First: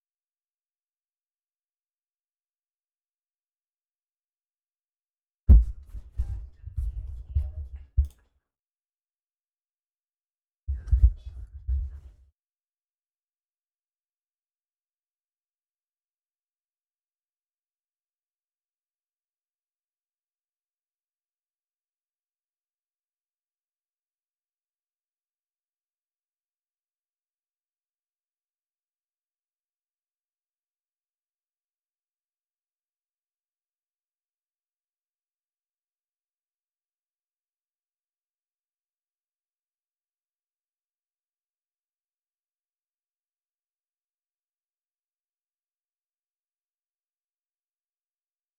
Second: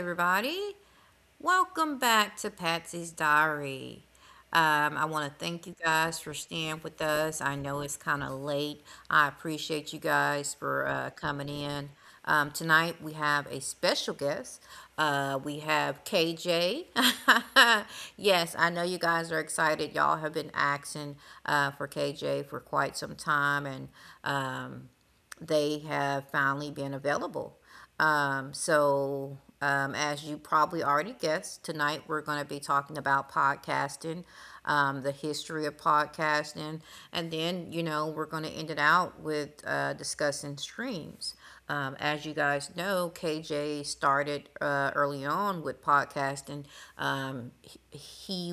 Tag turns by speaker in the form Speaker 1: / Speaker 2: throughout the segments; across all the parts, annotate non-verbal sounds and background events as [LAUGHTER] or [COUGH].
Speaker 1: everybody. Welcome back to Patsy's Diary. I want to thank you guys for staying with us. I know it's kind of late. I appreciate you guys for coming in. Tonight we have a special guest. We have KJ. [LAUGHS] Yes, I know you guys are excited. Y'all have been asking for KJ for quite some time, and um, they have finally been available. So, as you probably already guessed, tonight we're going to be talking about podcasting, the history of podcasting, and then, you know, we're going to end it out with discussing streams. As you guys know, KJ started early on with podcasting. He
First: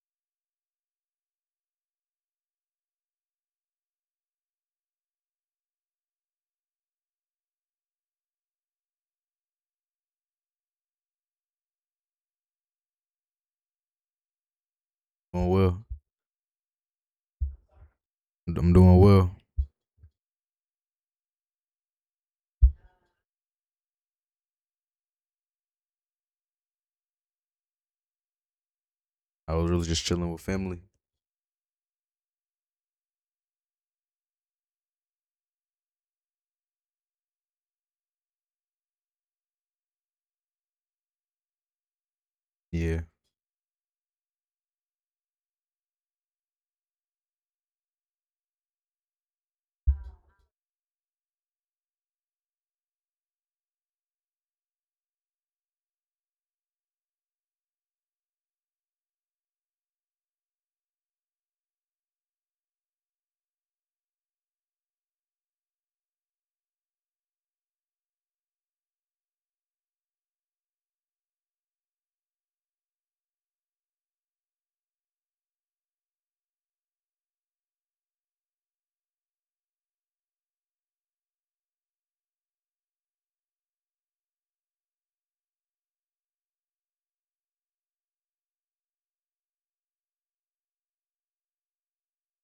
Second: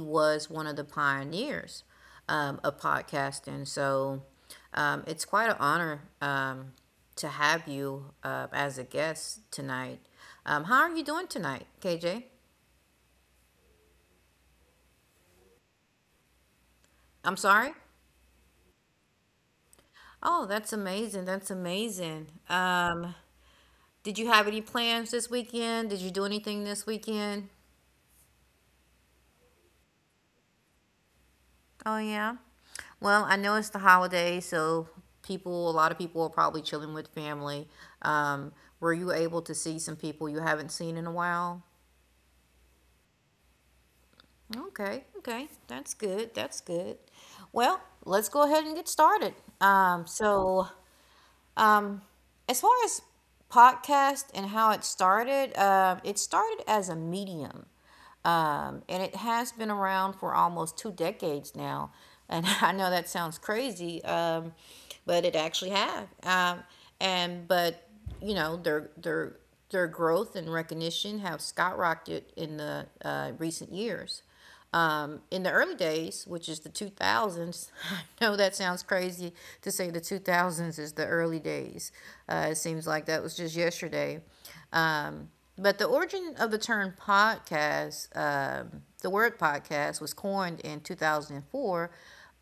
Speaker 1: was one of the pioneers of podcasting. So, it's quite an honor to have you as a guest tonight. How are you doing tonight, KJ?
Speaker 2: Doing well.
Speaker 1: I'm sorry?
Speaker 2: I'm doing well.
Speaker 1: Oh, that's amazing. That's amazing. Did you have any plans this weekend? Did you do anything this weekend?
Speaker 2: I was really just chilling with family.
Speaker 1: Oh, yeah. Well, I know it's the holiday, so people, a lot of people are probably chilling with family. Um, were you able to see some people you haven't seen in a while?
Speaker 2: Yeah.
Speaker 1: Okay, okay. That's good. That's good. Well, let's go ahead and get started. So, um, as far as podcast and how it started as a medium. And it has been around for almost two decades now. And [LAUGHS] I know that sounds crazy, but it actually have. And but you know their growth and recognition have skyrocketed in the recent years. In the early days, which is the 2000s, [LAUGHS] I know that sounds crazy to say the 2000s is the early days. It seems like that was just yesterday. Um, but the origin of the term podcast, the word podcast, was coined in 2004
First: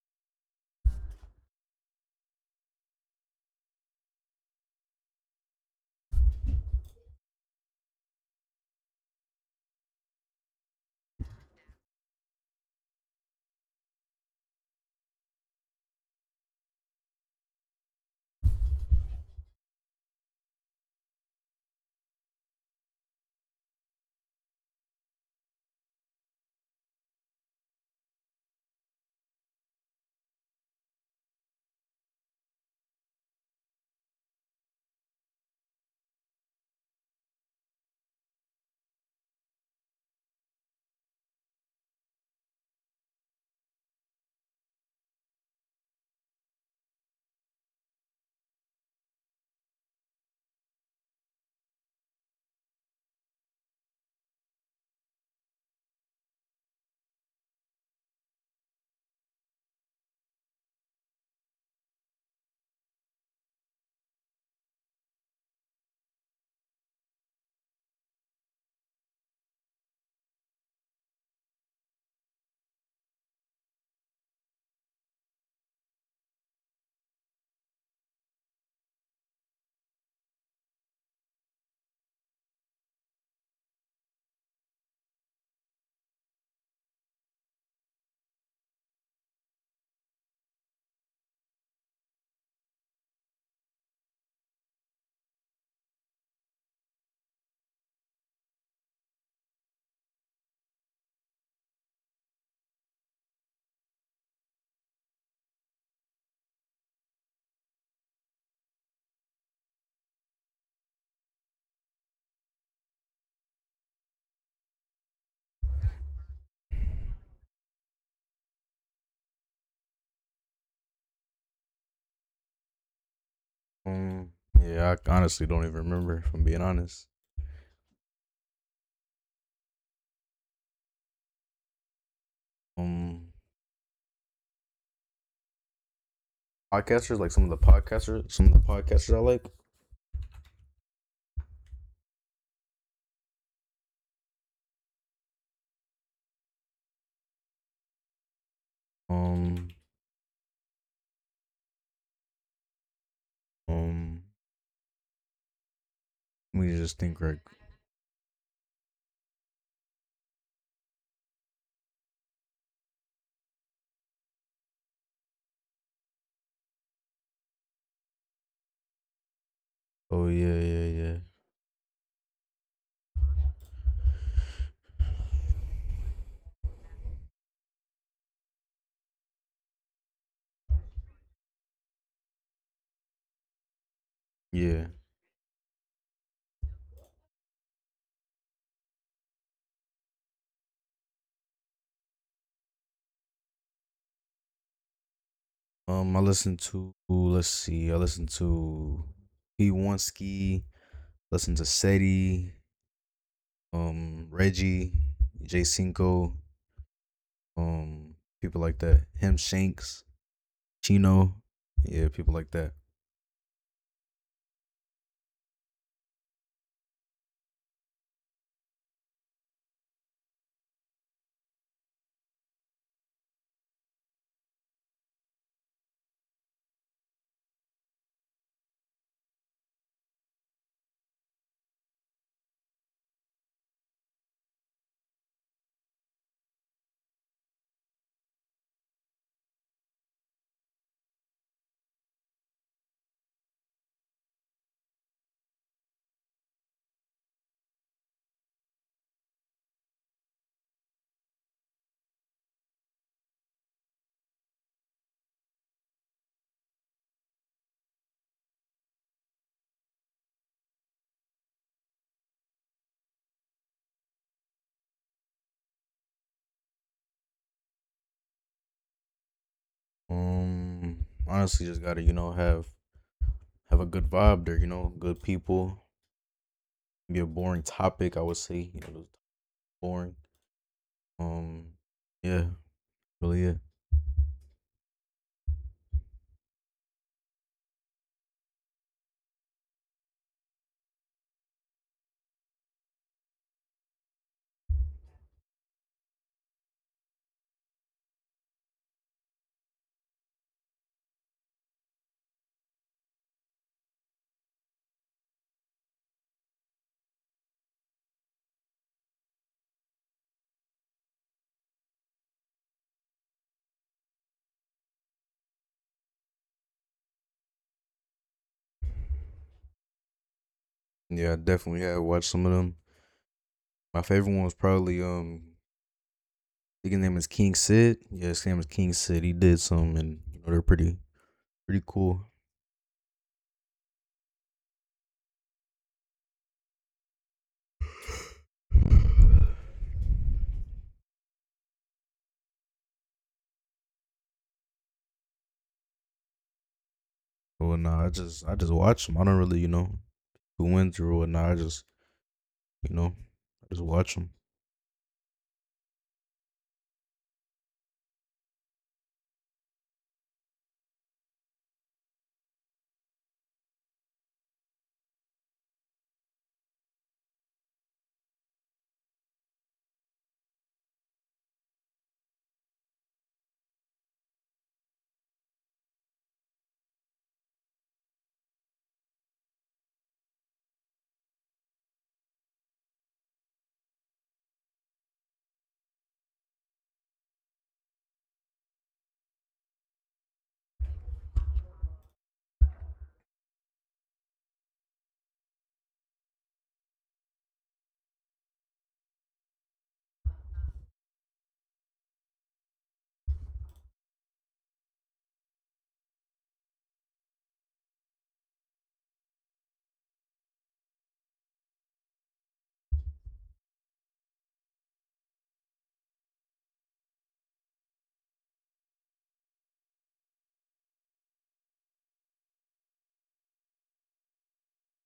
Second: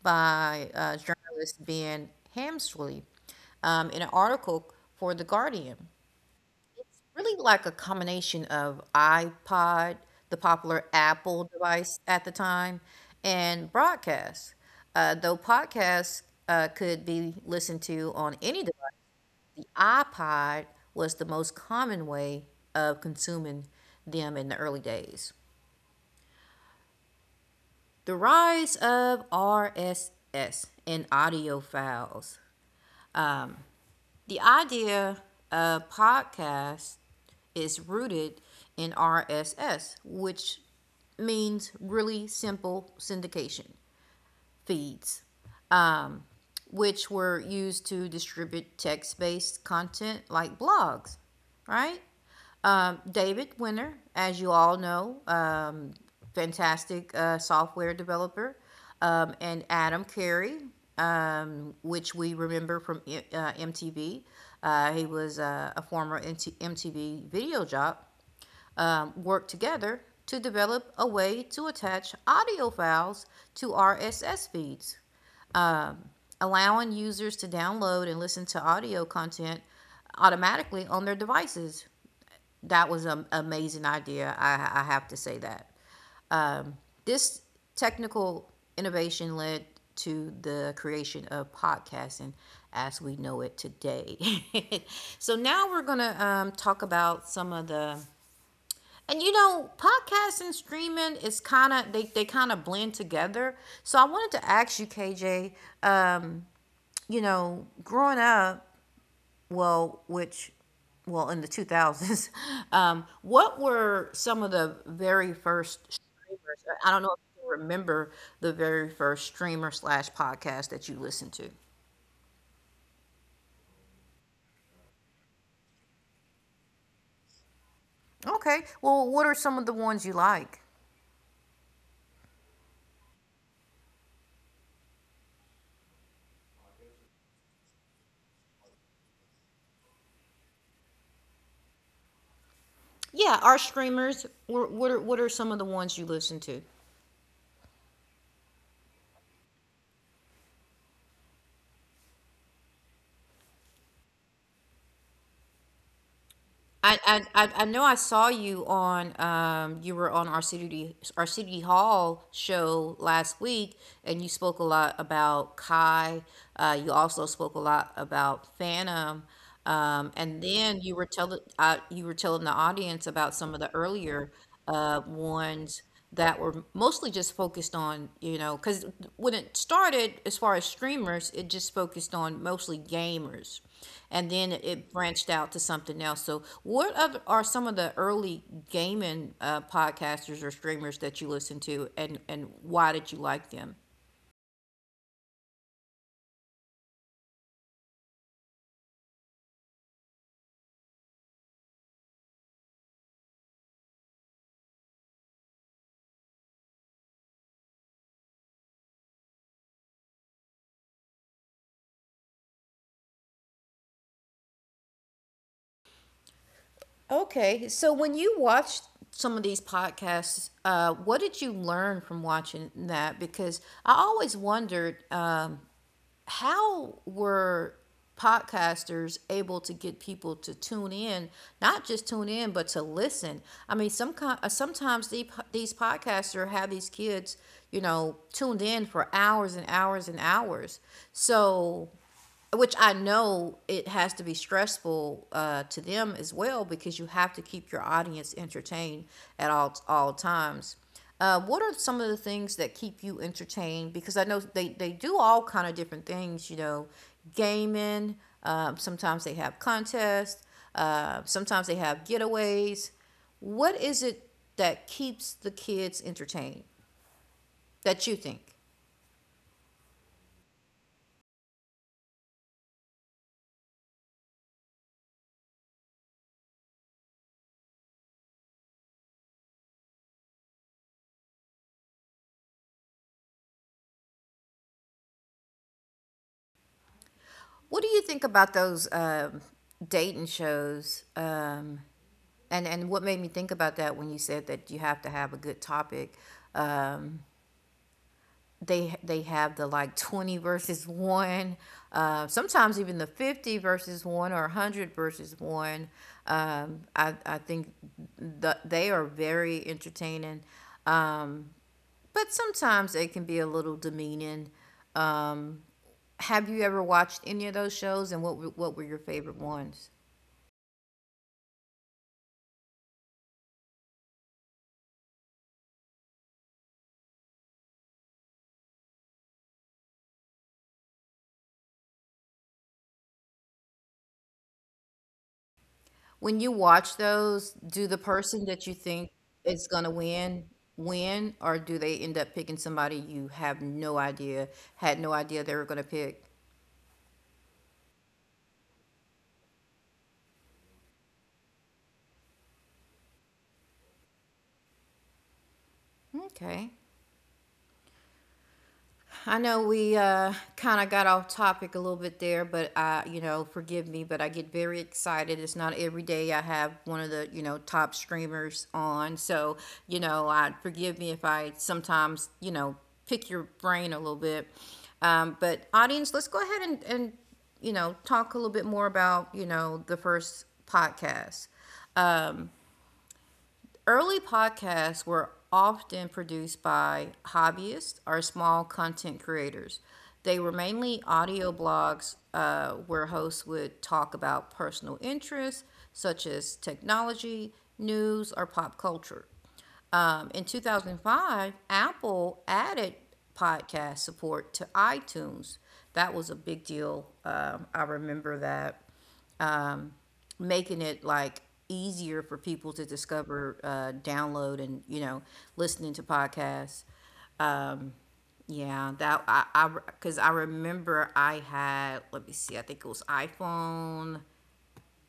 Speaker 1: by journalist Ben Hamsley in an article for The Guardian really like a combination of iPod, the popular Apple device at the time, and broadcast. Though podcasts could be listened to on any device, the iPod was the most common way of consuming them in the early days. The rise of RSS and audio files. The idea of podcast is rooted in RSS, which means really simple syndication feeds, um, which were used to distribute text based content like blogs, right? David Winter, as you all know, fantastic software developer, and Adam Carey, which we remember from MTV. He was a former MTV video job work together to develop a way to attach audio files to RSS feeds, allowing users to download and listen to audio content automatically on their devices. That was an amazing idea. I have to say that. Um, this technical innovation led to the creation of podcasting as we know it today. [LAUGHS] So now we're going to talk about some of the and you know, podcast and streaming is kind of they kind of blend together. So I wanted to ask you, KJ. Um, you know, growing up, well, which, well, in the 2000s, [LAUGHS] what were some of the very first streamers? I don't know if you can remember the very first streamer slash podcast that you listened to.
Speaker 2: Um. Yeah. I honestly don't even remember. If I'm being honest.
Speaker 1: Okay. Well, what are some of the ones you like?
Speaker 2: Um. Podcasters like some of the podcasters. Some of the podcasters I like.
Speaker 1: Yeah, our streamers. What are some of the ones you listen to?
Speaker 2: Um. Um. Let me
Speaker 1: I,
Speaker 2: just think. Right.
Speaker 1: I, I I know I saw you on you were on our city hall show last week and you spoke a lot about Kai. You also spoke a lot about Phantom,
Speaker 2: Oh
Speaker 1: and
Speaker 2: yeah.
Speaker 1: then
Speaker 2: Yeah.
Speaker 1: you were
Speaker 2: Yeah.
Speaker 1: telling you were telling the audience about some of the earlier ones that were mostly just focused on, you know, because when it started, as far as streamers, it just focused on mostly gamers. And then
Speaker 2: Yeah.
Speaker 1: it branched out to something else. So, what other, are some of the early gaming podcasters or streamers that you listened to, and, why did you like them?
Speaker 2: I listened to. Let's see. I listened to. P Wonski. Listen to Seti. Reggie. Jay Cinco. People like that. Him Shanks Chino, yeah, people like that.
Speaker 1: Okay, so when you watched some of these podcasts, what did you learn from watching that? Because I always wondered how were podcasters able to get people to tune in not just tune in but to listen I mean some sometimes the, these podcasters have these kids you know tuned in for hours and hours and hours so which I know it has to be stressful to them as well because you have to keep your audience entertained at all times. What are some of the things that keep you entertained? Because I know they do all kind of different things, you know, gaming. Sometimes they have contests. Sometimes they have getaways. What is it that keeps the kids entertained that you think?
Speaker 2: Honestly, just gotta you know have a good vibe there. You know, good people. Be a boring topic, I would say. You know, it was boring. Um, yeah, really, yeah,
Speaker 1: What do you think about those dating shows? And what made me think about that when you said that you have to have a good topic, um, they have the like 20 versus one, sometimes even the 50 versus 1 or 100 versus one. I think they are very entertaining, um, but sometimes they can be a little demeaning. Um, have you ever watched any of those shows, and what were your favorite ones?
Speaker 2: yeah. I definitely had watched some of them. My favorite one was probably I think his name is King Sid. Yeah, his name is King Sid. He did some, and you know they're pretty cool.
Speaker 1: When you watch those, do the person that you think is going to win win, or do they end up picking somebody you have no idea, had no idea they were going to pick?
Speaker 2: Well, nah, I just watch them. I don't really you know who went through or nah. I just you know I just watch them.
Speaker 1: Okay. I know we kind of got off topic a little bit there, but you know, forgive me, but I get very excited. It's not every day I have one of the you know top streamers on, so you know, I forgive me if I sometimes you know pick your brain a little bit. But audience, let's go ahead and, you know talk a little bit more about you know the first podcast. Early podcasts were often produced by hobbyists or small content creators. They were mainly audio blogs where hosts would talk about personal interests such as technology, news, or pop culture. In 2005, Apple added podcast support to iTunes. That was a big deal. I remember that um, making it like easier for people to discover, download, and you know, listening to podcasts. Um, yeah, that I because I remember I had let me see, I think it was iPhone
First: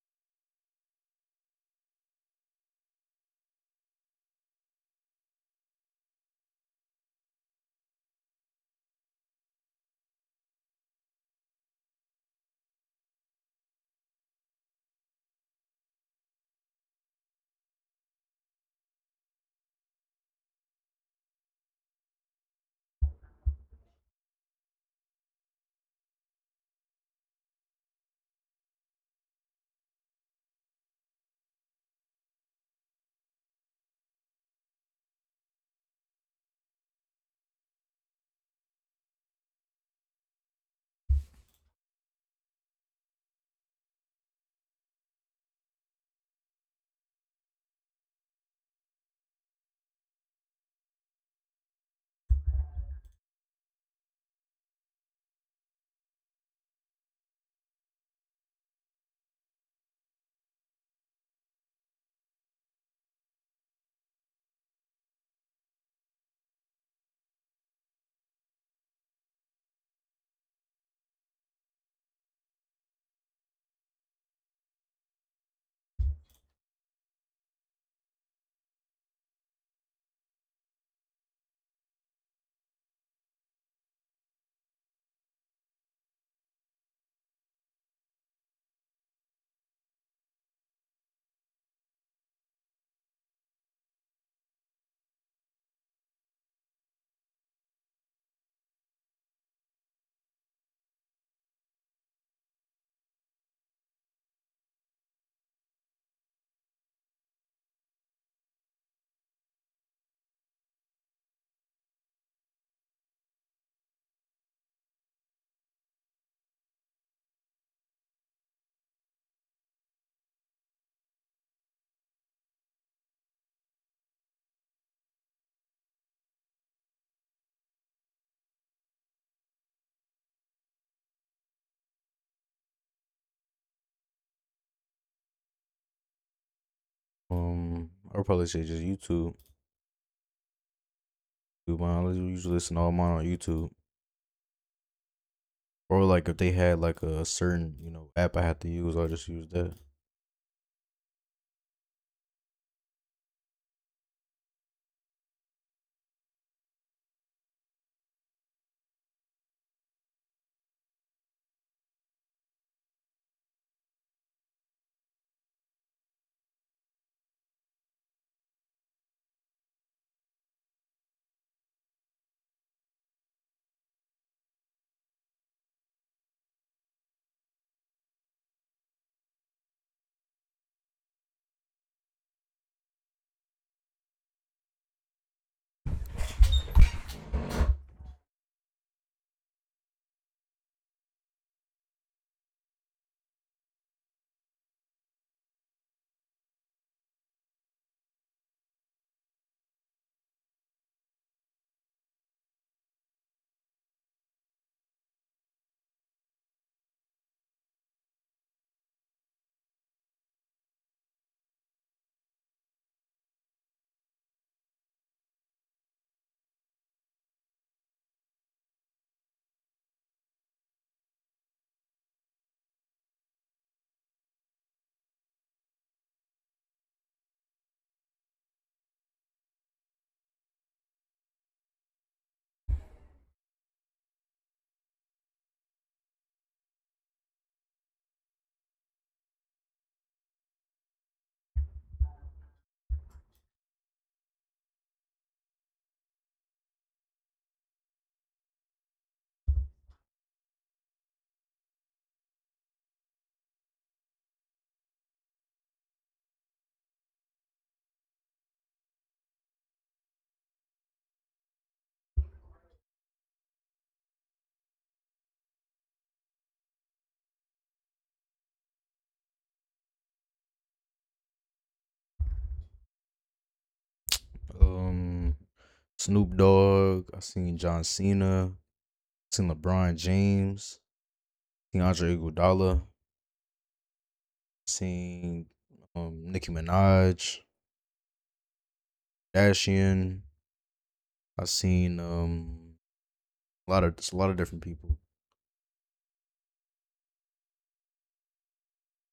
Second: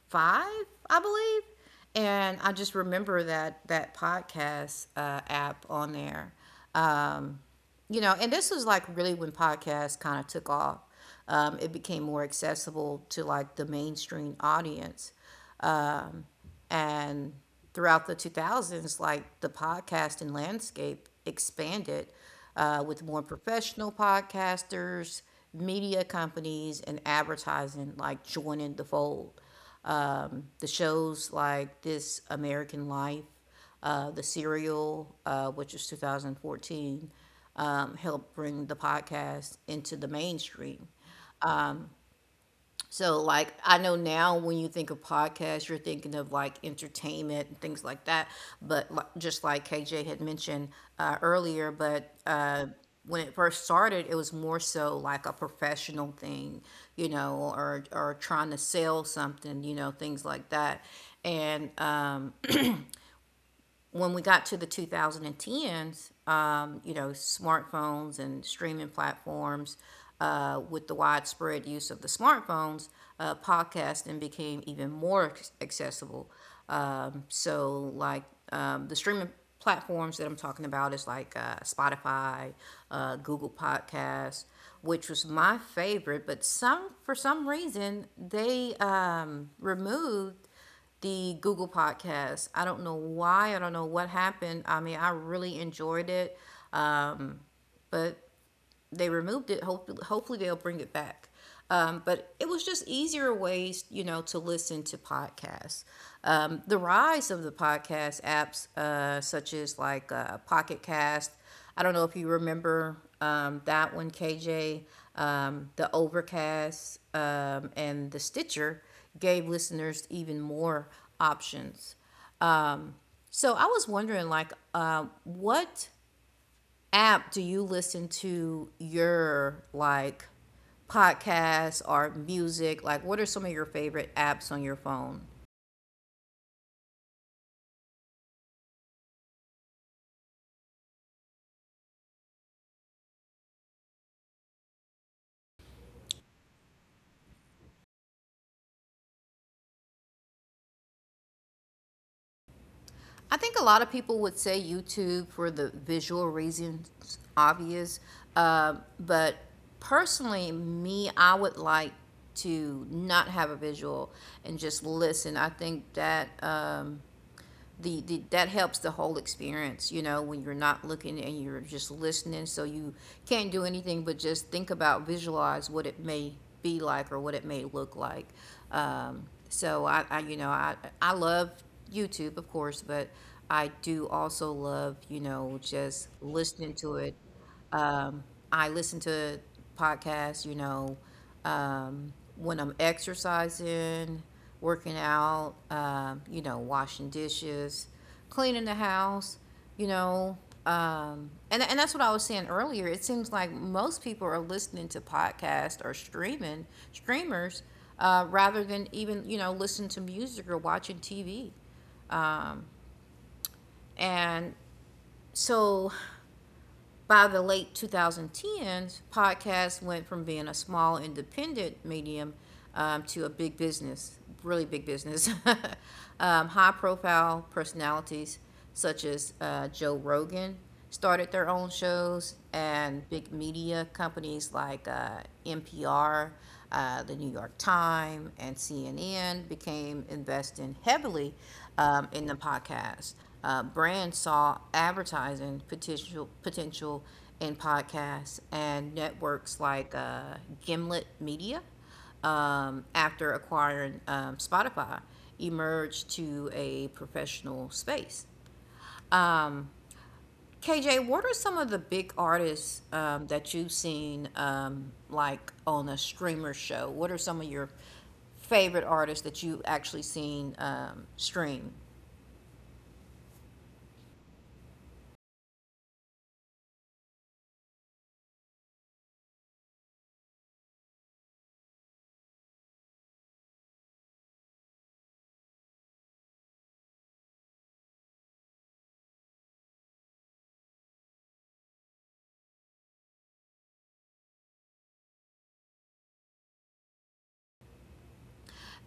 Speaker 1: 5, I believe. And I just remember that podcast app on there. Um, you know, and this was like really when podcasts kind of took off. It became more accessible to like the mainstream audience. And throughout the 2000s, like the podcasting landscape expanded with more professional podcasters, media companies, and advertising like joining the fold. The shows like This American Life, The Serial, which is 2014, helped bring the podcast into the mainstream. So, like, I know now when you think of podcasts, you're thinking of like entertainment and things like that. But just like KJ had mentioned earlier, but when it first started, it was more so like a professional thing, you know, or trying to sell something, you know, things like that. And when we got to the 2010s, you know, smartphones and streaming platforms, with the widespread use of the smartphones, podcasting became even more accessible. So, like, the streaming platforms that I'm talking about is like Spotify, Google Podcasts, which was my favorite, but some for some reason they removed the Google podcast. I don't know why. I don't know what happened. I mean, I really enjoyed it, but they removed it. Hopefully, hopefully they'll bring it back. But it was just easier ways, you know, to listen to podcasts. The rise of the podcast apps, such as like Pocket Cast. I don't know if you remember that one, KJ. The Overcast and the Stitcher gave listeners even more options. Um, so I was wondering, like, what app do you listen to your like podcasts or music? Like, what are some of your favorite apps on your phone?
Speaker 2: I would probably say just YouTube. YouTube. I usually listen to all mine on YouTube, or like if they had like a certain you know app I had to use, I just use that.
Speaker 1: I think a lot of people would say YouTube for the visual reasons, obvious. Uh, but personally, me, I would like to not have a visual and just listen. I think that. The that helps the whole experience, you know, when you're not looking and you're just listening, so you can't do anything but just think about, visualize what it may be like or what it may look like. So I love YouTube, of course, but I do also love, you know, just listening to it. I listen to podcasts, you know, when I'm exercising, working out, you know, washing dishes, cleaning the house, you know. And that's what I was saying earlier. It seems like most people are listening to podcasts or streaming streamers rather than even, you know, listen to music or watching TV. And so by the late 2010s, podcasts went from being a small independent medium, to a big business, really big business. [LAUGHS] High profile personalities such as Joe Rogan started their own shows, and big media companies like NPR, the New York Times, and CNN became investing heavily in the podcast brand, saw advertising potential in podcasts and networks like Gimlet Media. After acquiring Spotify, emerged to a professional space. Um, KJ, what are some of the big artists that you've seen, like on a streamer show? What are some of your favorite artists that you've actually seen stream?
Speaker 2: Um, Snoop Dogg. I seen John Cena. Seen LeBron James. Seen Andre Iguodala. Seen Nicki Minaj. Kardashian. I seen a lot of just a lot of different people.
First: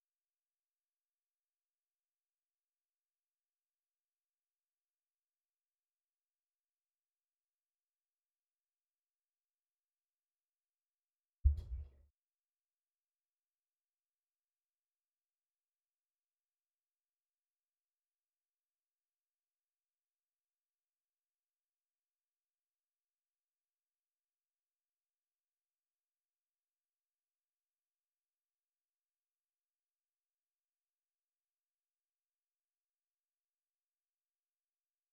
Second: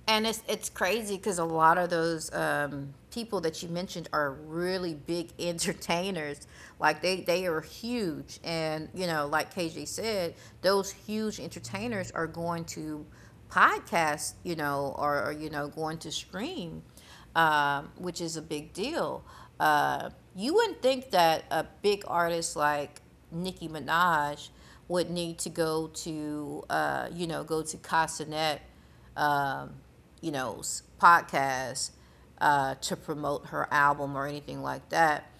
Speaker 1: And it's crazy because a lot of those people that you mentioned are really big [LAUGHS] entertainers. Like they are huge, and you know, like KJ said, those huge entertainers are going to podcasts, you know, or you know, going to stream, which is a big deal. You wouldn't think that a big artist like Nicki Minaj would need to go to, you know, go to Casanet, um, you know, podcast to promote her album or anything like that.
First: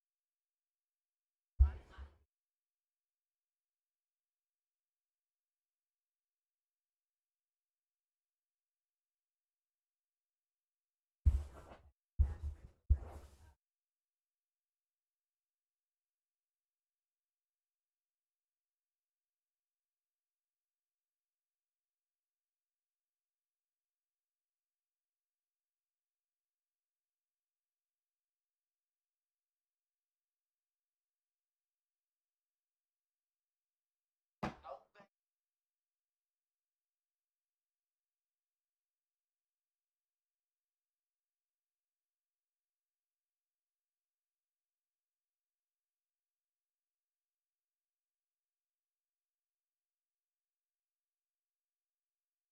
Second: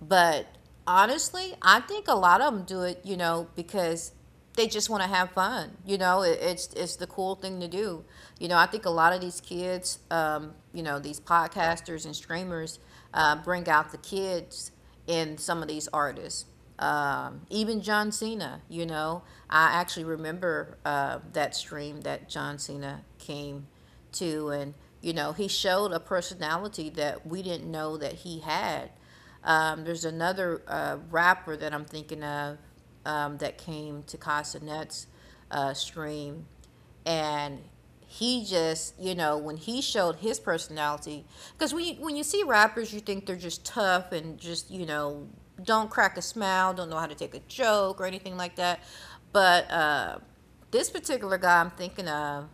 Speaker 1: But honestly, I think a lot of them do it, you know, because they just want to have fun. You know, it's the cool thing to do. You know, I think a lot of these kids, you know, these podcasters and streamers bring out the kids in some of these artists. Even John Cena, you know, I actually remember that stream that John Cena came to, and you know, he showed a personality that we didn't know that he had. There's another rapper that I'm thinking of, that came to Casa Nuts stream, and he just, you know, when he showed his personality, because when you see rappers, you think they're just tough and just, you know, don't crack a smile, don't know how to take a joke or anything like that. But this particular guy I'm thinking of,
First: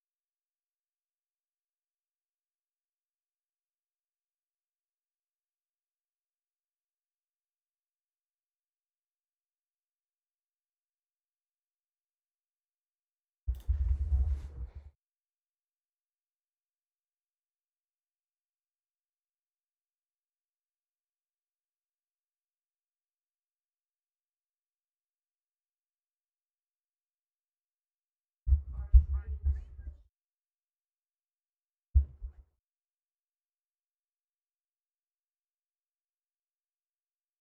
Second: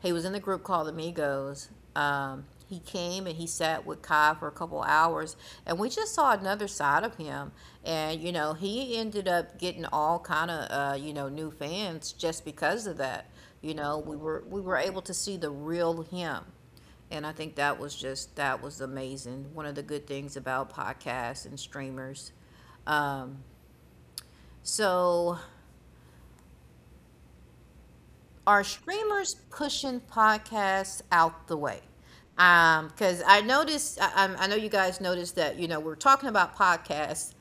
Speaker 1: he was in the group called Amigos. He came and he sat with Kai for a couple hours, and we just saw another side of him. And you know, he ended up getting all kind of you know, new fans just because of that. You know, we were able to see the real him, and I think that was just, that was amazing. One of the good things about podcasts and streamers. Um, so are streamers pushing podcasts out the way? Because I noticed, I know you guys noticed that, you know, we're talking about podcasts,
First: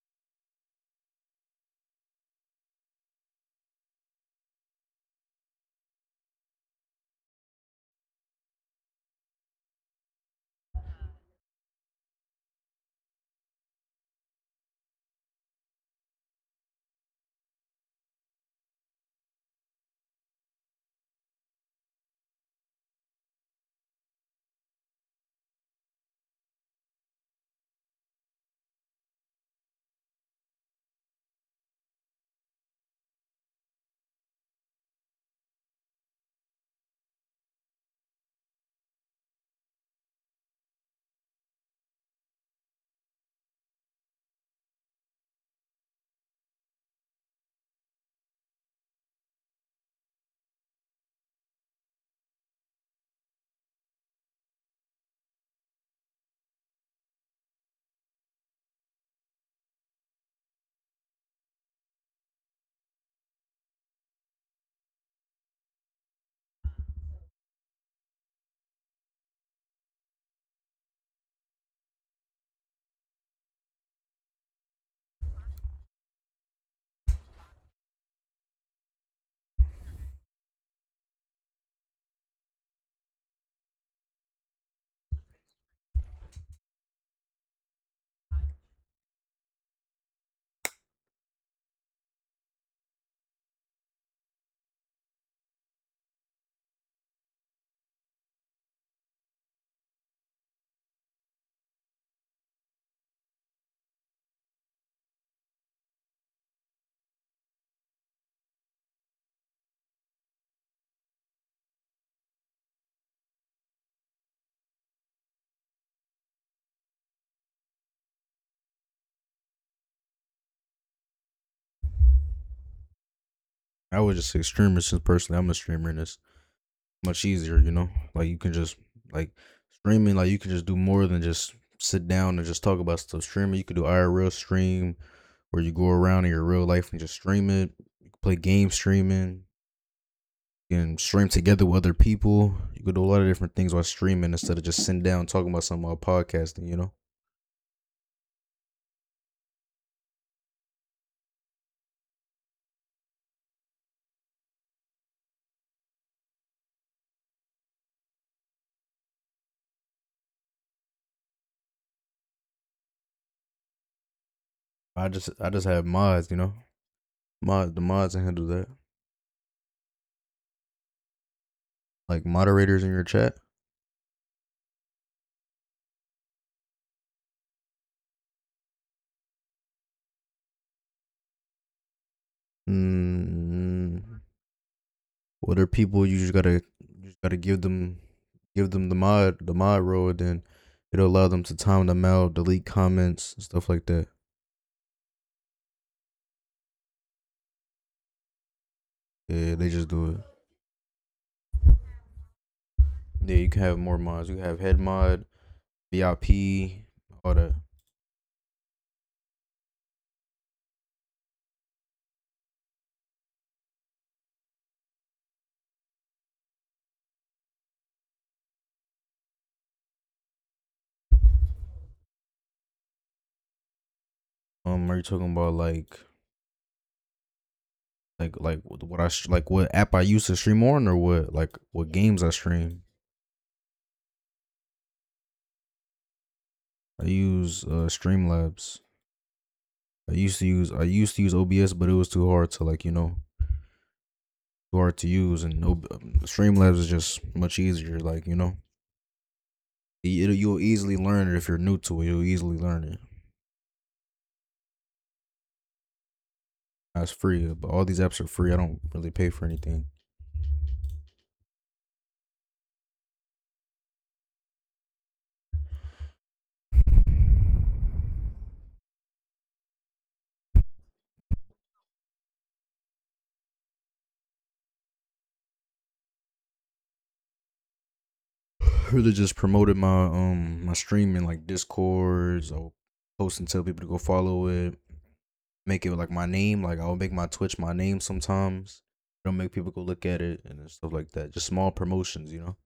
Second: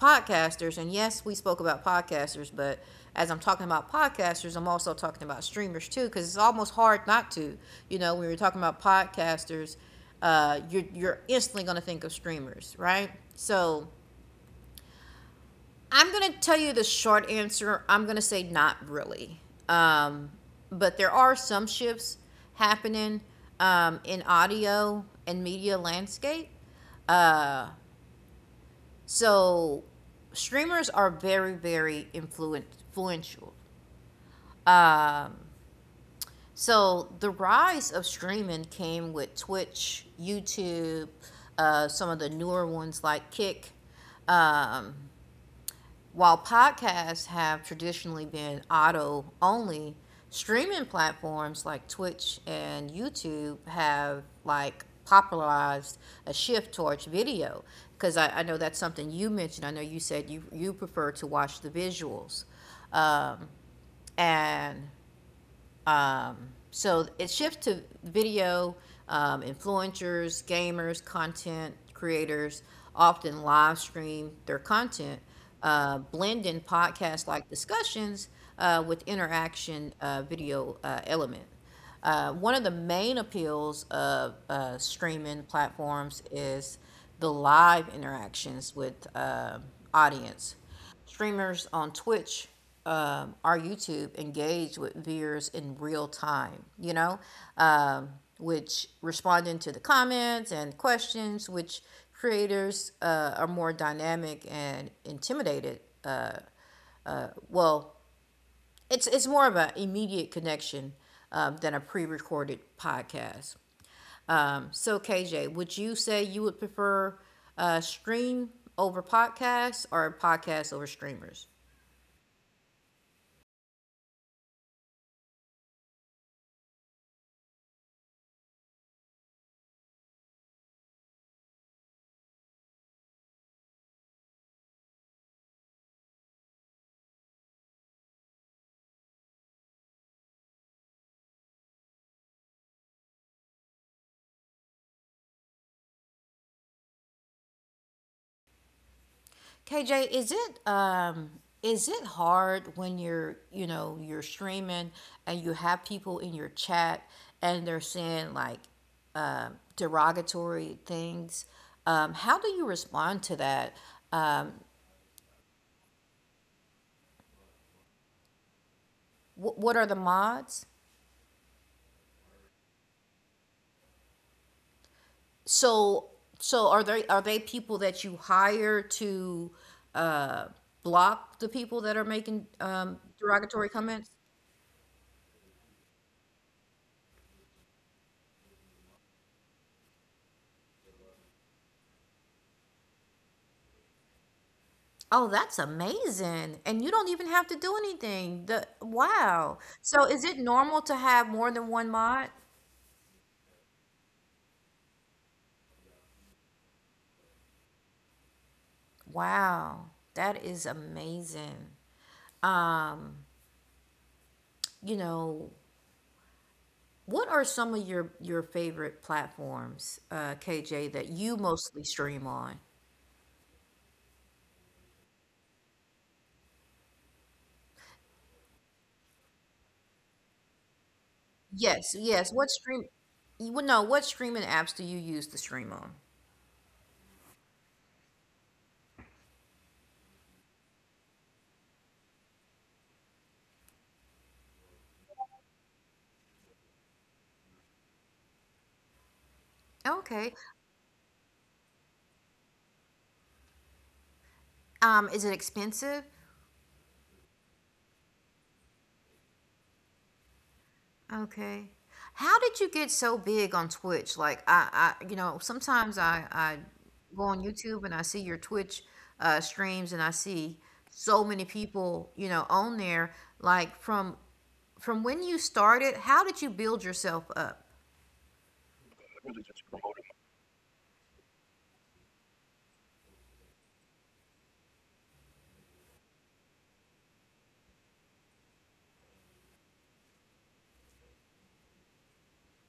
Speaker 1: podcasters, and yes, we spoke about podcasters, but as I'm talking about podcasters, I'm also talking about streamers too, because it's almost hard not to. You know, when we were talking about podcasters, you're instantly going to think of streamers, right? So I'm going to tell you the short answer. I'm going to say not really. Um, but there are some shifts happening in audio and media landscape. Uh, so streamers are very, very influential. Um, so the rise of streaming came with Twitch, YouTube, some of the newer ones like Kick. Um, while podcasts have traditionally been audio only, streaming platforms like Twitch and YouTube have like popularized a shift towards video. Because I know that's something you mentioned. I know you said you prefer to watch the visuals. Um, and um, so it shifts to video, influencers, gamers, content creators often live stream their content, blend in podcast like discussions with interaction, video element. One of the main appeals of streaming platforms is the live interactions with audience. Streamers on Twitch or YouTube engage with viewers in real time, you know, um, which responding to the comments and questions, which creators are more dynamic and intimidated. Well, it's more of an immediate connection than a pre recorded podcast. So KJ, would you say you would prefer stream over podcasts or podcasts over streamers?
Speaker 2: I was just a streamer since personally I'm a streamer in this. Much easier, you know? Like you can just like streaming, like you can just do more than just sit down and just talk about stuff. Streaming, you could do IRL stream where you go around in your real life and just stream it. You could play game streaming. You can stream together with other people. You could do a lot of different things while streaming instead of just sitting down and talking about something while podcasting, you know?
Speaker 1: KJ, is it hard when you're, you know, you're streaming and you have people in your chat and they're saying like derogatory things? How do you respond to that? Uh,
Speaker 2: I just have mods, you know? Mod the mods that handle that.
Speaker 1: What are the mods?
Speaker 2: Like moderators in your chat.
Speaker 1: So so are they people that you hire to uh block the people that are making derogatory comments?
Speaker 2: Mm, Well, they're people you just gotta give them the mod role, and then it'll allow them to time them out, delete comments, and stuff like that.
Speaker 1: Oh, that's amazing. And you don't even have to do anything. The
Speaker 2: Yeah,
Speaker 1: wow.
Speaker 2: they just
Speaker 1: So
Speaker 2: do it.
Speaker 1: is it normal to have more than one mod?
Speaker 2: Yeah, you can have more mods. You can have head mod, VIP, all that.
Speaker 1: Wow. That is amazing. You know, what are some of your favorite platforms, KJ, that you mostly stream on?
Speaker 2: Are you talking about like like what app I use to stream on or what like what
Speaker 1: Yes,
Speaker 2: games I
Speaker 1: yes. What stream,
Speaker 2: stream?
Speaker 1: you would know, what streaming apps do you use to stream on?
Speaker 2: I use Streamlabs. I used to use OBS, but it was too hard to like you know hard to use, and no Streamlabs is just much easier. Like you know, you,
Speaker 1: Okay.
Speaker 2: you'll easily learn it if you're new to it. You'll easily learn it.
Speaker 1: Is it expensive?
Speaker 2: That's free, but all these apps are free. I don't really pay for anything.
Speaker 1: Okay. How did you get so big on Twitch? Like I you know, sometimes I go on YouTube and I see your Twitch streams and I see so many people, you know, on there. Like from when you started, how did you build yourself up?
Speaker 2: Really, just promoted my streaming like Discords. I'll post and tell people to go follow it. Make it like my name. Like I'll make my Twitch my name sometimes. Don't make people go look at it and stuff like that. Just small promotions, you know.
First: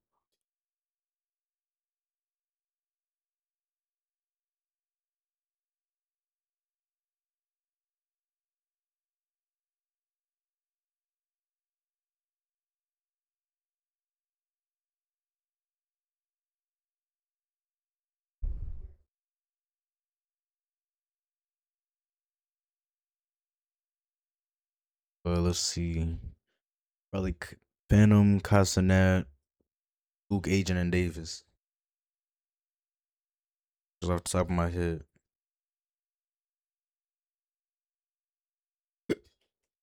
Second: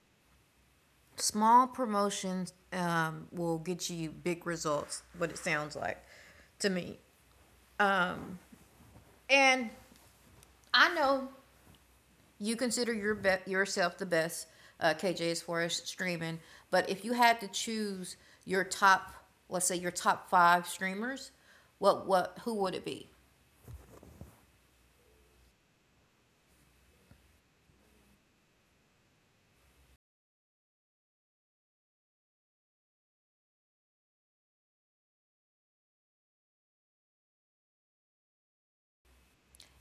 Speaker 1: Small promotions will get you big results, what it sounds like to me. Um and I know you consider yourself the best, KJ, as far as streaming, but if you had to choose your top, let's say your top five streamers, what, who would it be?
Speaker 2: But let's see. Probably Phantom, Casanet, Luke, Agent, and Davis. Just off the top of my head.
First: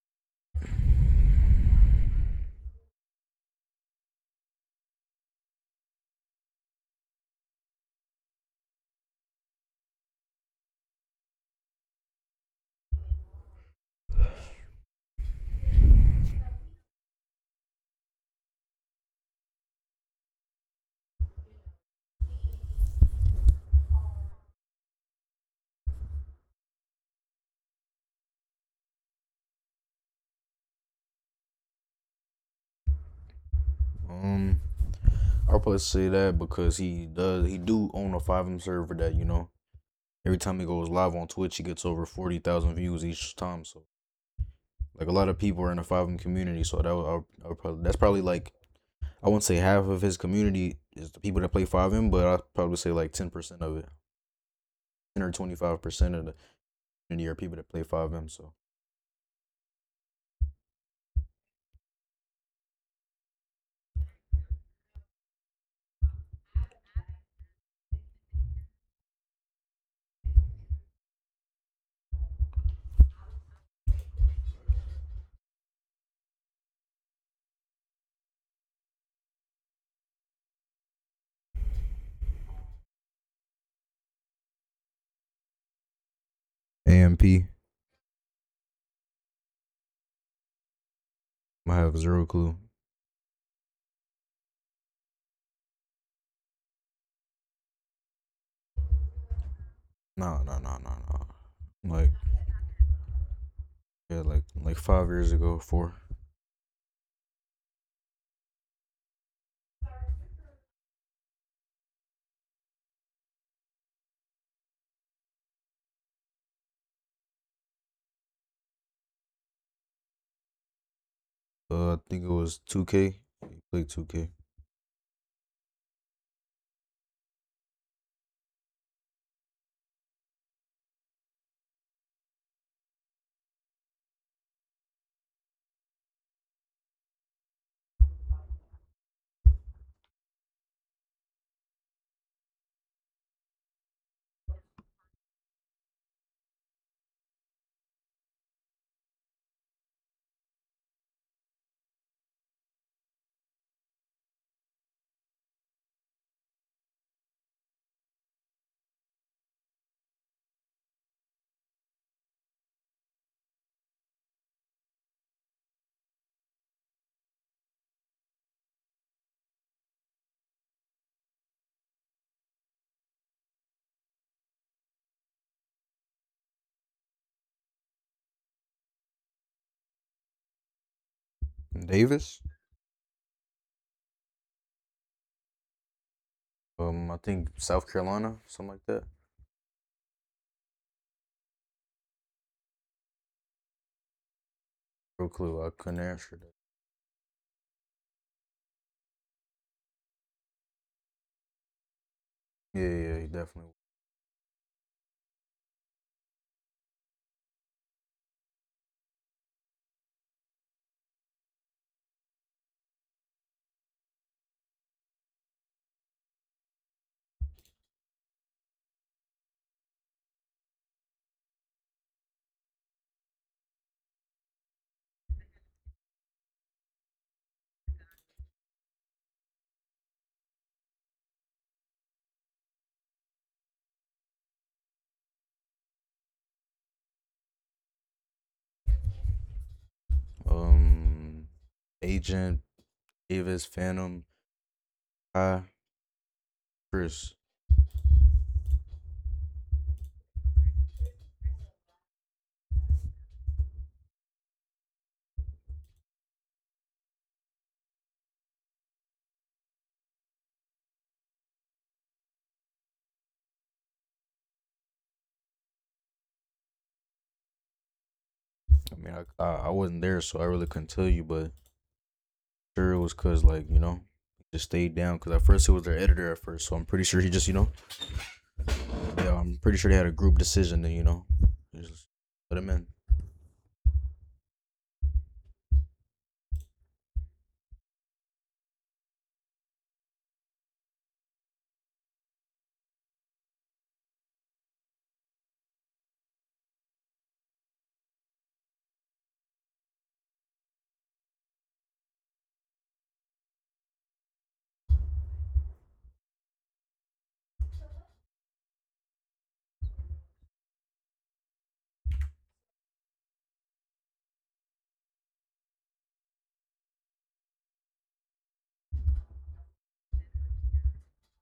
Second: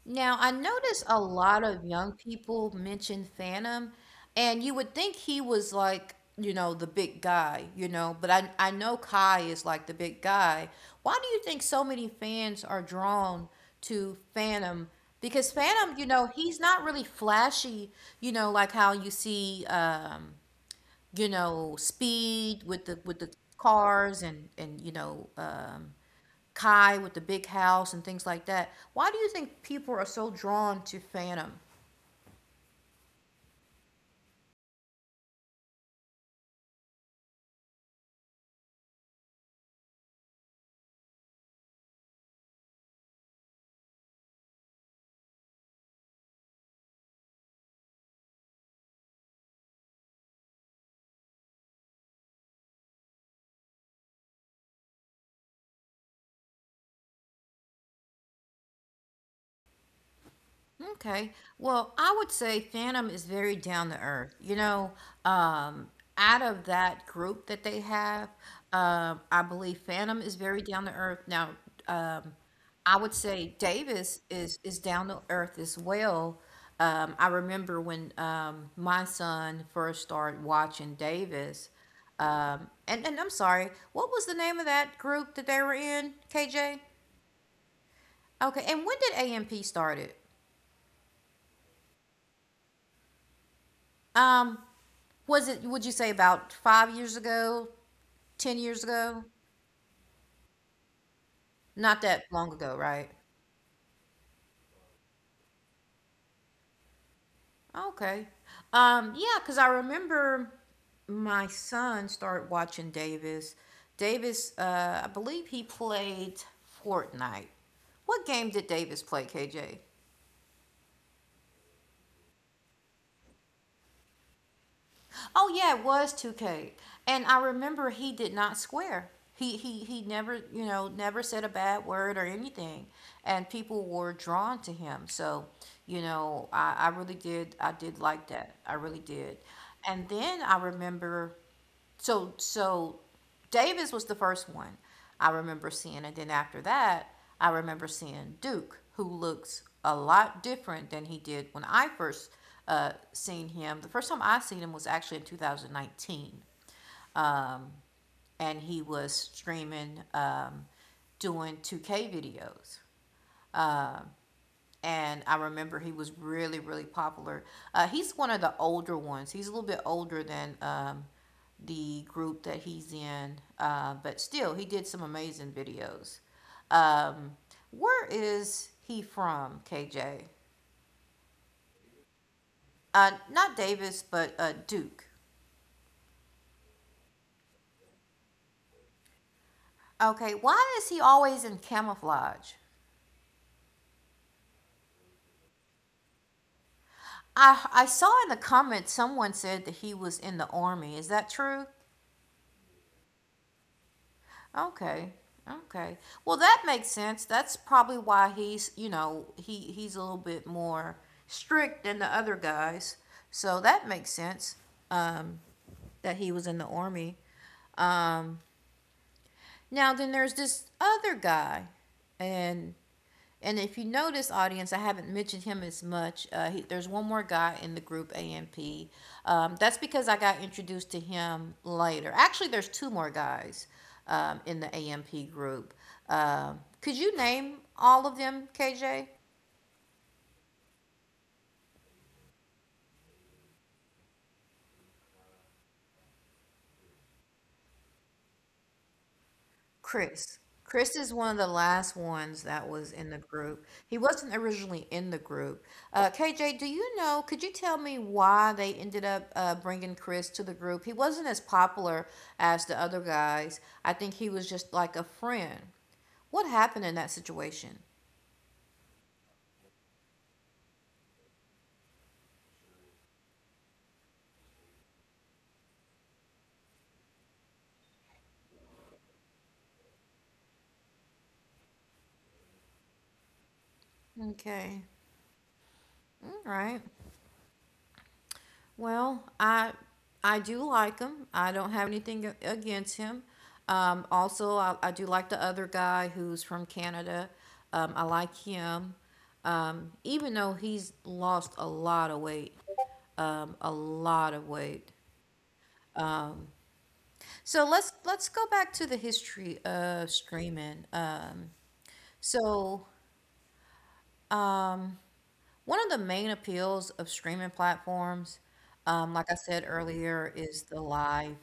Speaker 1: Now, I notice a lot of young people mention Phantom, and you would think he was like, you know, the big guy, you know, but I know Kai is like the big guy. Why do you think so many fans are drawn to Phantom? Because Phantom, you know, he's not really flashy, you know, like how you see, you know, speed with the cars and you know, Kai with the big house and things like that. Why do you think people are so drawn to Phantom?
Speaker 2: Um, I'll probably say that because he do own a five M server that you know every time he goes live on Twitch he gets over 40,000 views each time. So like a lot of people are in the five M community. So that would, I would, I would probably, that's probably like I wouldn't say half of his community is the people that play five M, but I'd probably say like 10% of it, 10 or 25% of the community are people that play five M. So
Speaker 1: Okay. Well, I would say Phantom is very down to earth. You know, um, out of that group that they have, I believe Phantom is very down to earth. Now, um, I would say Davis is down to earth as well. I remember when my son first started watching Davis. And I'm sorry, what was the name of that group that they were in, KJ?
Speaker 2: AMP,
Speaker 1: Okay, and when did AMP started?
Speaker 2: I have zero clue.
Speaker 1: Was it, would you say about 5 years ago, 10 years ago?
Speaker 2: Nah, nah, nah, nah, nah. Like
Speaker 1: Not that long ago, right?
Speaker 2: yeah, like 5 years ago, four.
Speaker 1: Okay. Yeah, because I remember my son started watching Davis. Davis, I believe he played Fortnite. What game did Davis play, KJ?
Speaker 2: I think it was 2K. He played 2K.
Speaker 1: Oh yeah, it was 2K. And I remember he did not swear. He never, you know, never said a bad word or anything. And people were drawn to him. So, you know, I did like that. I really did. And then I remember so so Davis was the first one I remember seeing, and then after that, I remember seeing Duke, who looks a lot different than he did when I first seen him. The first time I seen him was actually in 2019, um, and he was streaming, doing 2K videos, and I remember he was really, really popular. He's one of the older ones. He's a little bit older than the group that he's in, but still, he did some amazing videos. Um, where is he from, KJ?
Speaker 2: Davis.
Speaker 1: Not Davis, but Duke.
Speaker 2: I think South Carolina, something like that.
Speaker 1: Okay, why is he always in camouflage?
Speaker 2: No clue. I couldn't answer that.
Speaker 1: I saw in the comments someone said that he was in the army. Is that true?
Speaker 2: Yeah, yeah, yeah, he definitely.
Speaker 1: Okay. Okay. Well, that makes sense. That's probably why he's, you know, he's a little bit more strict than the other guys. So that makes sense. Um, that he was in the army. Um, Now then, there's this other guy, and if you notice, audience, I haven't mentioned him as much. There's one more guy in the group, AMP. That's because I got introduced to him later. Actually, there's two more guys in the AMP group. Could you name all of them, KJ?
Speaker 2: Was. Agent Davis, Phantom, I, Chris.
Speaker 1: Chris. Chris is one of the last ones that was in the group. He wasn't originally in the group. KJ, do you know? Could you tell me why they ended up bringing Chris to the group? He wasn't as popular as the other guys. I think he was just like a friend. What happened in that situation?
Speaker 2: I mean, I wasn't there, so I really couldn't tell you, but sure it was cause like you know just stayed down because at first it was their editor at first, so I'm pretty sure he just you know yeah I'm pretty sure they had a group decision and you know just let him in.
Speaker 1: Okay. All right. Well, I do like him. I don't have anything against him. Also, I do like the other guy who's from Canada. I like him, even though he's lost a lot of weight, a lot of weight. So let's go back to the history of streaming. So um, One of the main appeals of streaming platforms, like I said earlier, is the live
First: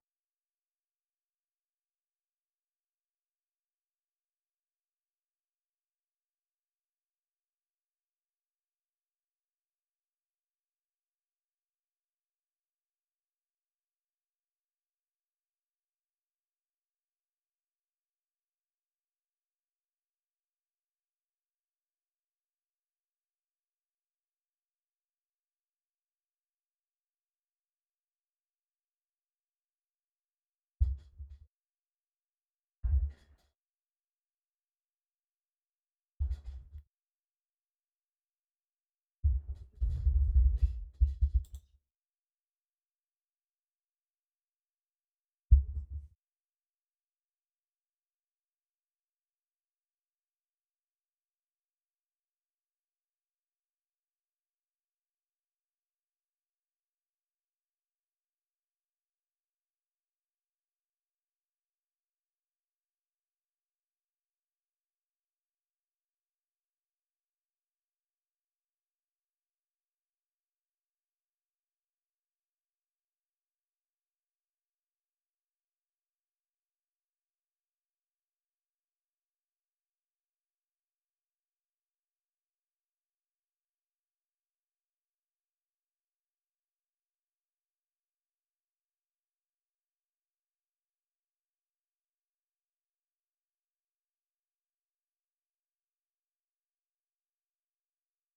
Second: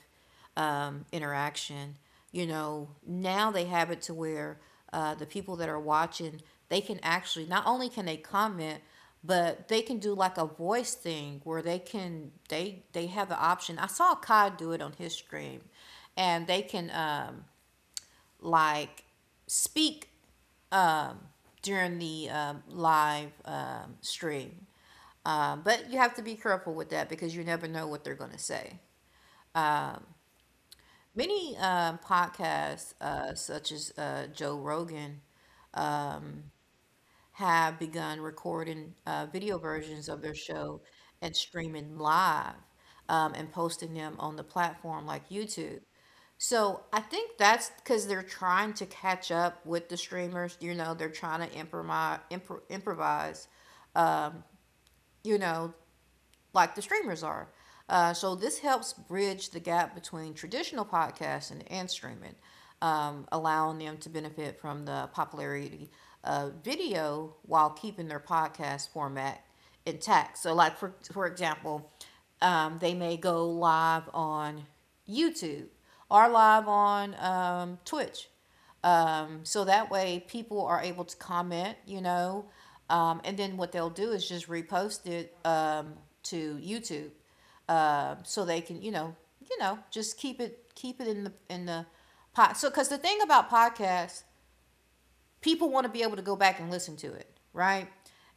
Speaker 1: interaction. You know, now they have it to where the people that are watching, they can actually not only can they comment, but they can do like a voice thing where they have the option. I saw Kai do it on his stream, and they can like speak um, during the live stream. But you have to be careful with that because you never know what they're going to say. Many podcasts, such as Joe Rogan, have begun recording video versions of their show and streaming live and posting them on the platform like YouTube. So I think that's because they're trying to catch up with the streamers. You know, they're trying to improvise. You know, like the streamers are. So this helps bridge the gap between traditional podcasting and streaming, allowing them to benefit from the popularity of video while keeping their podcast format intact. So, like for example, they may go live on YouTube or live on Twitch so that way people are able to comment, you know. And then what they'll do is just repost it to YouTube so they can, you know, just keep it in the pod. So cuz the thing about podcasts, people want to be able to go back and listen to it, right?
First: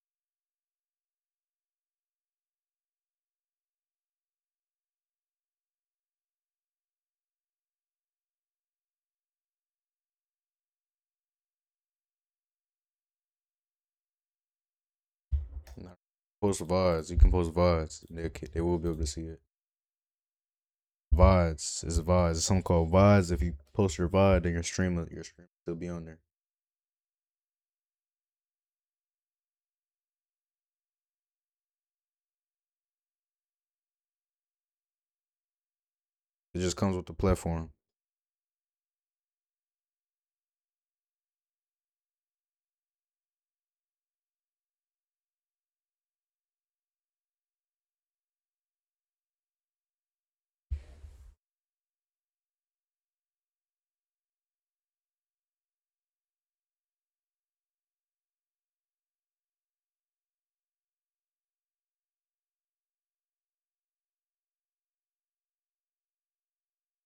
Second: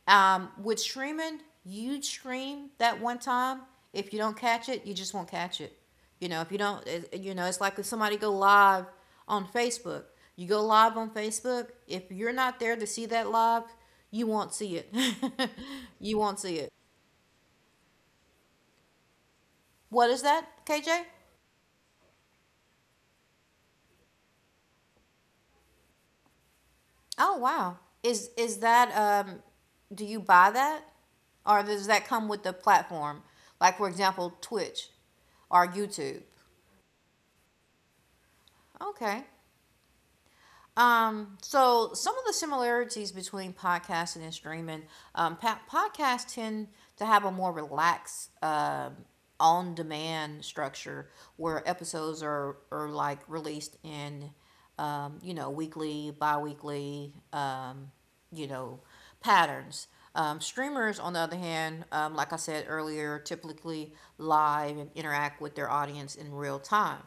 Speaker 1: With streaming, you stream that one time. If you don't catch it, you just won't catch it. You know, if you don't, you know, it's like if somebody go live on Facebook. You go live on Facebook. If you're not there to see that live, you won't see it. [LAUGHS]
Speaker 2: Nah.
Speaker 1: You won't see
Speaker 2: Post
Speaker 1: it.
Speaker 2: VODs. You can post VODs. They will be able to see it.
Speaker 1: What is that, KJ?
Speaker 2: VODs is VODs. It's something called VODs. If you post your VOD, then your stream will be on there.
Speaker 1: Oh wow. Is that do you buy that? Or does that come with the platform? Like for example, Twitch or YouTube.
Speaker 2: It just comes with the platform.
Speaker 1: Okay. So some of the similarities between podcasts and streaming, um, podcasts tend to have a more relaxed on-demand structure where episodes are like released in, you know, weekly, bi-weekly, you know, patterns. Streamers, on the other hand, like I said earlier, typically live and interact with their audience in real time.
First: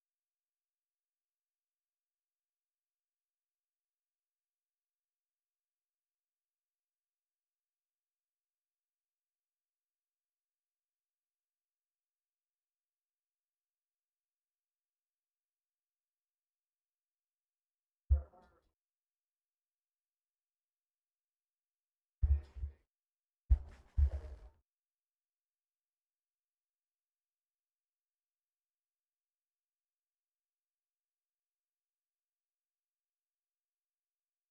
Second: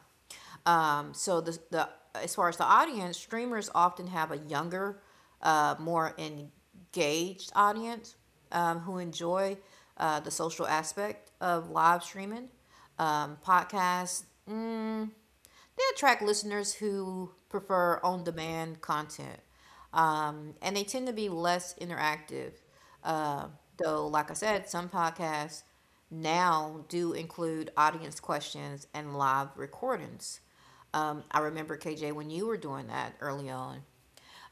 Speaker 1: So the as far as the audience, streamers often have a younger, more engaged audience who enjoy the social aspect of live streaming. Podcasts, mm, they attract listeners who prefer on demand content. And they tend to be less interactive. Uh, though, like I said, some podcasts now do include audience questions and live recordings. I remember, KJ, when you were doing that early on.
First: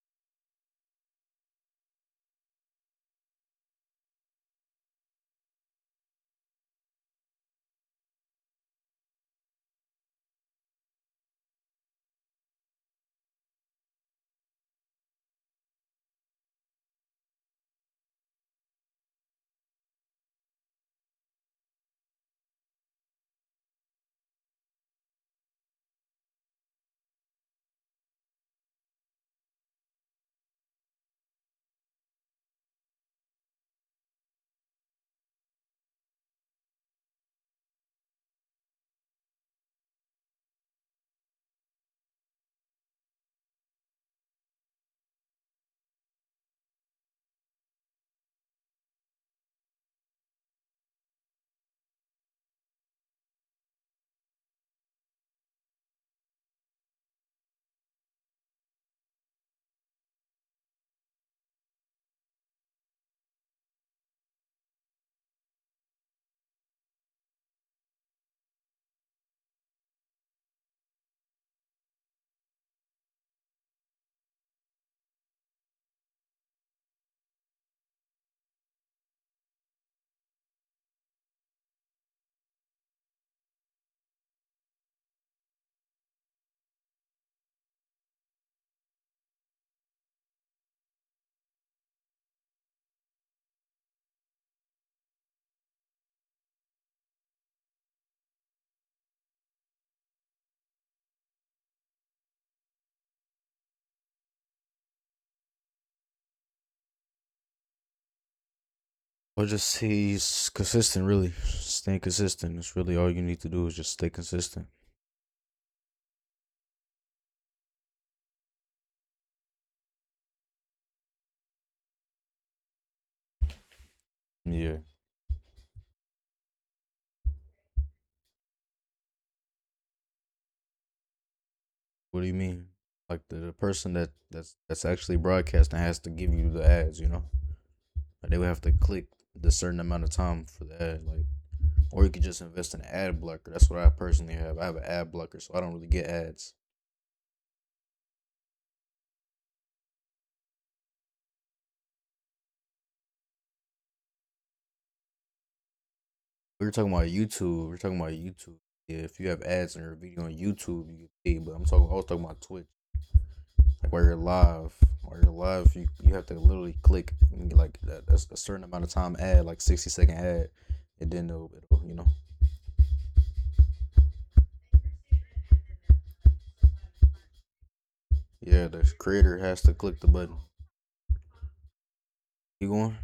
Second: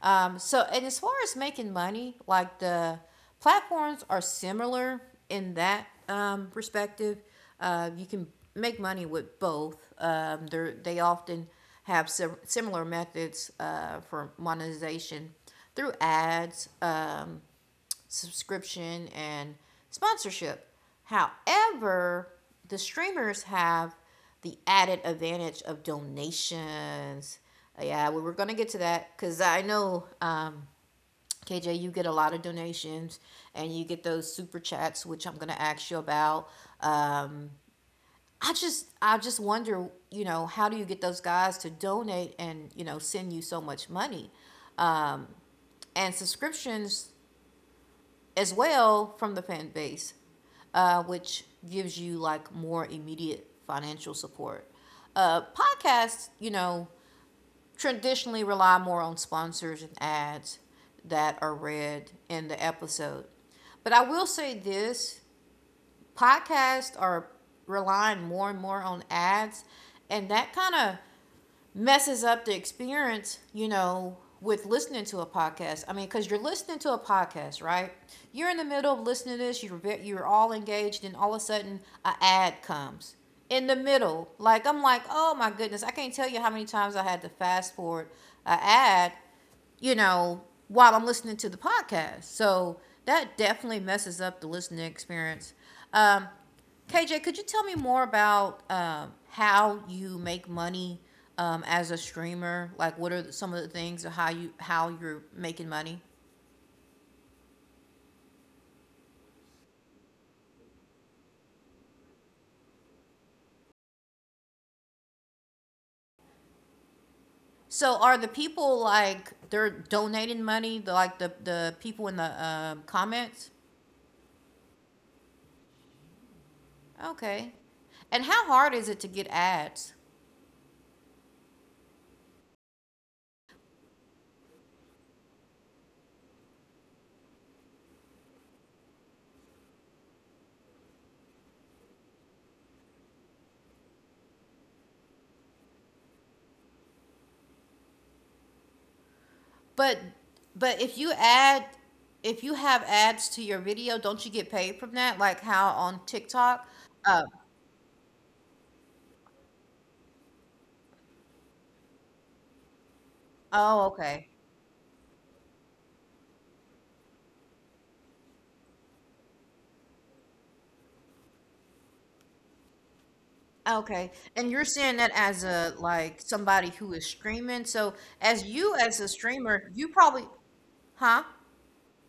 Speaker 1: So, and as far as making money, like the platforms are similar in that perspective. You can make money with both. They often have similar methods for monetization through ads, subscription and sponsorship. However, the streamers have the added advantage of donations. Yeah, we were going to get to that because I know, KJ, you get a lot of donations and you get those super chats, which I'm going to ask you about. Um, I just wonder, you know, how do you get those guys to donate and, you know, send you so much money? Um, and subscriptions as well from the fan base, which gives you like more immediate financial support. Podcasts, you know, traditionally rely more on sponsors and ads that are read in the episode. But I will say this, podcasts are relying more and more on ads, and that kind of messes up the experience, you know, with listening to a podcast. I mean, because you're listening to a podcast, right? You're in the middle of listening to this, you're all engaged, and all of a sudden, a ad comes in the middle. Like, I'm like, oh my goodness, I can't tell you how many times I had to fast forward a ad, you know, while I'm listening to the podcast. So that definitely messes up the listening experience. Um, KJ, could you tell me more about how you make money as a streamer? Like, what are some of the things or how you're making money?
Speaker 2: Or just he's consistent, really. Staying consistent. That's really all you need to do is just stay consistent.
Speaker 1: So, are the people like they're donating money? The like the people in the comments?
Speaker 2: Yeah.
Speaker 1: Okay. And how hard is it to get ads?
Speaker 2: What do you mean? Like the person that's actually broadcasting has to give you the ads. You know, like they would have to click the certain amount of time for the ad. Like or you could just invest in an ad blocker. That's what I personally have. I have an ad blocker, so I don't really get ads.
Speaker 1: But but if you add if you have ads to your video, don't you get paid from that? Like how on
Speaker 2: We
Speaker 1: TikTok?
Speaker 2: were talking about
Speaker 1: Uh,
Speaker 2: YouTube. We are talking about YouTube. Yeah, if you have ads in your video on YouTube, you can see. But I'm talking. I was talking about Twitch.
Speaker 1: oh,
Speaker 2: Like where you're
Speaker 1: okay.
Speaker 2: live, where you're live, you have to literally click and get, like a certain amount of time ad, like 60-second ad, and then it'll you know
Speaker 1: Okay, and you're saying that as a like somebody who is streaming. So as
Speaker 2: yeah
Speaker 1: you
Speaker 2: the
Speaker 1: as a
Speaker 2: creator has to
Speaker 1: streamer,
Speaker 2: click the
Speaker 1: you
Speaker 2: button.
Speaker 1: probably, huh?
Speaker 2: You going?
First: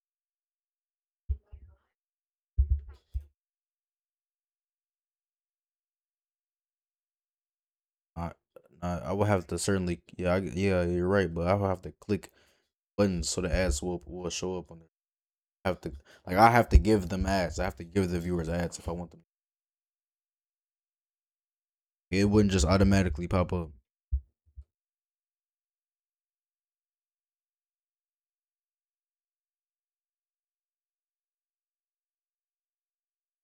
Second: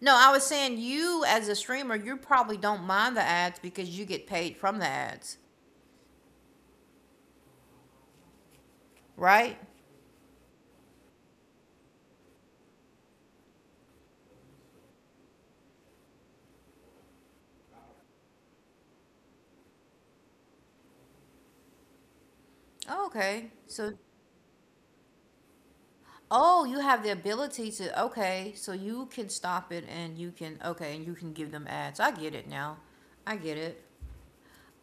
Speaker 1: No, I was saying you as a streamer, you probably don't mind the ads because you get paid from the ads,
Speaker 2: I I
Speaker 1: right?
Speaker 2: will have to certainly yeah I, yeah you're right, but I will have to click buttons so the ads will show up on have to like I have to give them ads. I have to give the viewers ads if I want them.
Speaker 1: Oh,
Speaker 2: It
Speaker 1: okay.
Speaker 2: wouldn't just
Speaker 1: So,
Speaker 2: automatically pop up.
Speaker 1: oh, you have the ability to, okay, so you can stop it and you can, okay, and you can give them ads. I get it now. I get it.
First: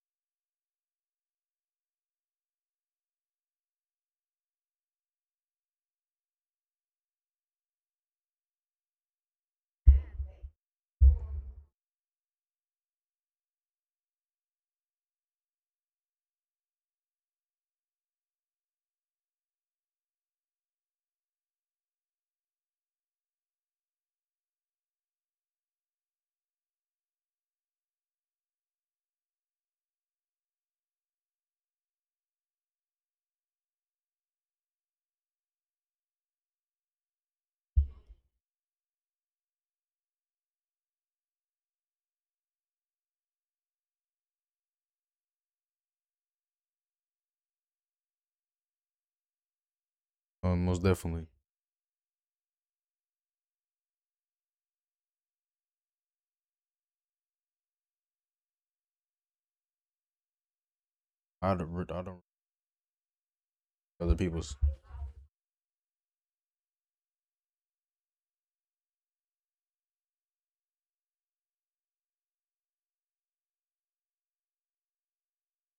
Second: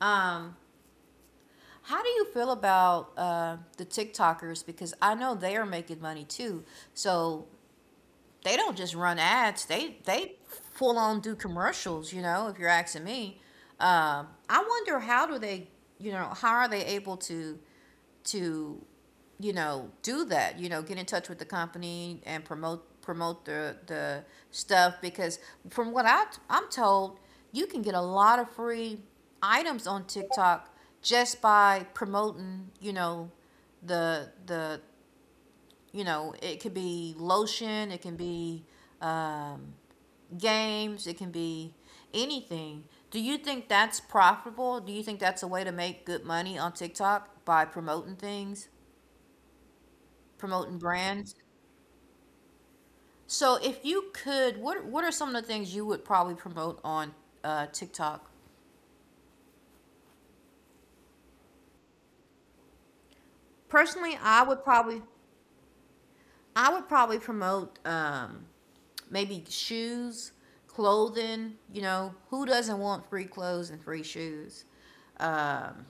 Speaker 1: Um, How do you feel about the TikTokers? Because I know they are making money too. So they don't just run ads. They full on do commercials. You know, if you're asking me, I wonder how do you know, how are they able to, you know, do that? You know, get in touch with the company and promote the stuff because from what I I'm told, you can get a lot of free items on TikTok just by promoting. You know, the you know, it could be lotion, it can be um, games, it can be anything. Do you think that's profitable? Do you think that's a way to make good money on TikTok by promoting
Speaker 2: Most
Speaker 1: brands?
Speaker 2: definitely.
Speaker 1: So if you could, what are some of the things you would probably promote on TikTok?
Speaker 2: I don't. I don't
Speaker 1: Personally,
Speaker 2: other people's.
Speaker 1: I would probably promote maybe shoes, clothing. You know, who doesn't want free clothes and free shoes? Um,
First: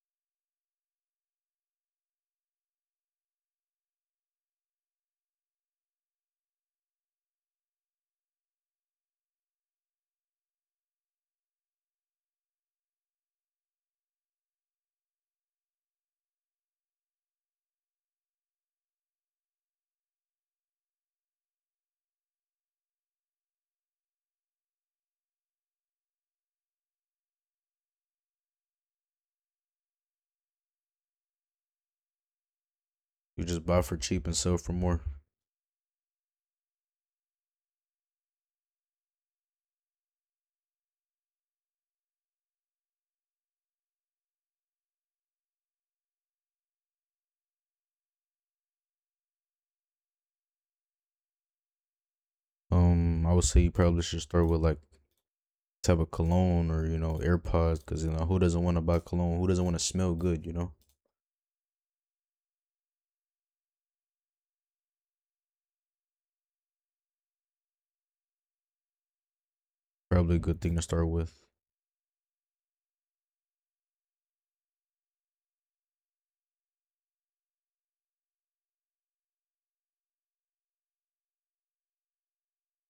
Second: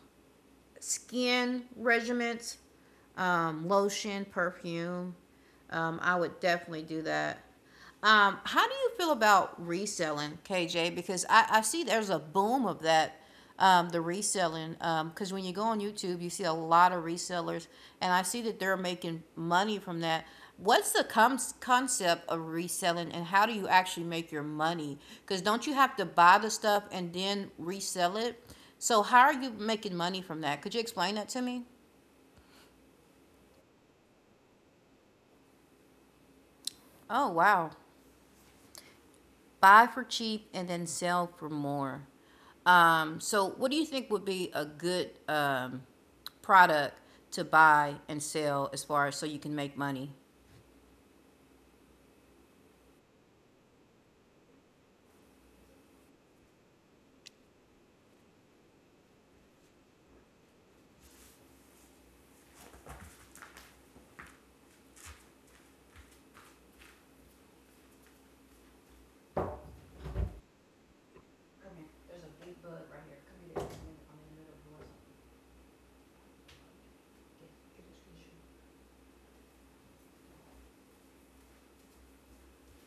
Speaker 1: Skin regimens, lotion, perfume. I would definitely do that. How do you feel about reselling, KJ? Because I see there's a boom of that, the reselling. Because when you go on YouTube, you see a lot of resellers, and I see that they're making money from that. What's the concept of reselling, and how do you actually make your money? Because don't you have to buy the stuff and then resell it? So how are you making money from that? Could you explain that to me?
Speaker 2: You just buy for cheap and sell for more.
Speaker 1: Oh, wow. Buy for cheap and then sell for more. So what do you think would be a good product to buy and sell as far as so you can make money?
Speaker 2: I would say you probably should start with like type of cologne or you know AirPods because you know who doesn't want to buy cologne? Who doesn't want to smell good? You know, probably a good thing to start with.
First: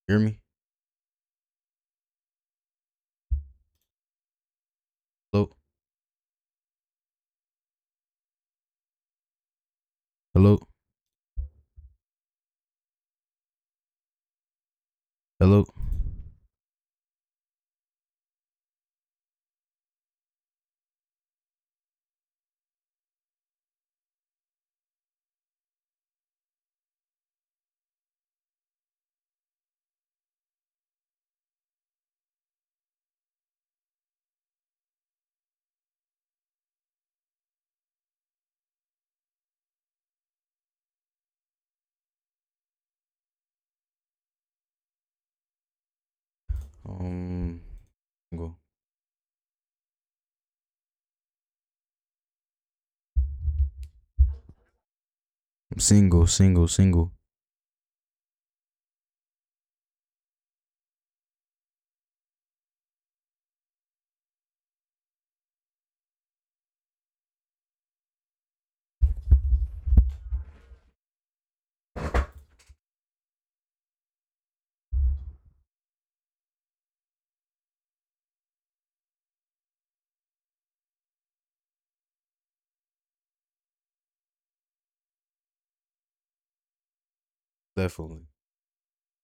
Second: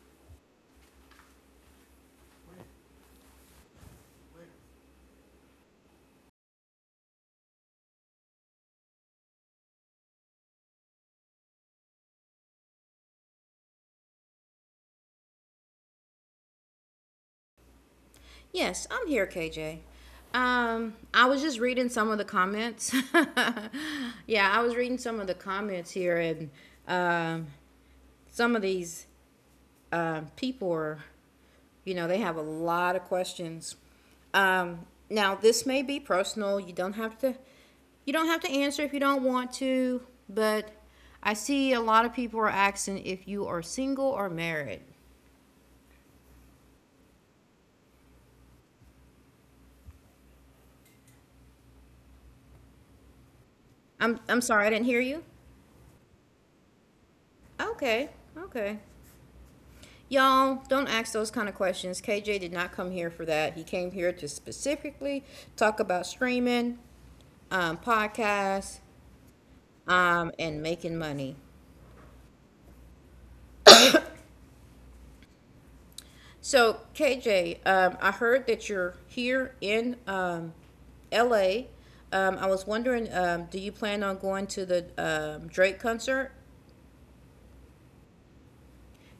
Speaker 2: Hear me? Hello, hello, hello.
Speaker 1: Yes, I'm here, KJ. I was just reading some of the comments. [LAUGHS] Yeah, I was reading some of the comments here, and um, some of these people are you know, they have a lot of questions. Um, Now, this may be personal. You don't have to. You don't have to answer if you don't want to. But I see a lot of people are asking if you are single or married.
Speaker 2: Um, Single.
Speaker 1: I'm sorry, I didn't hear you.
Speaker 2: I'm single, single, single.
Speaker 1: Okay, okay. Y'all, don't ask those kind of questions. KJ did not come here for that. He came here to specifically talk about streaming, podcasts, and making money. So KJ, I heard that you're here in LA. I was wondering, do you plan on going to the Drake concert?
Speaker 2: Definitely.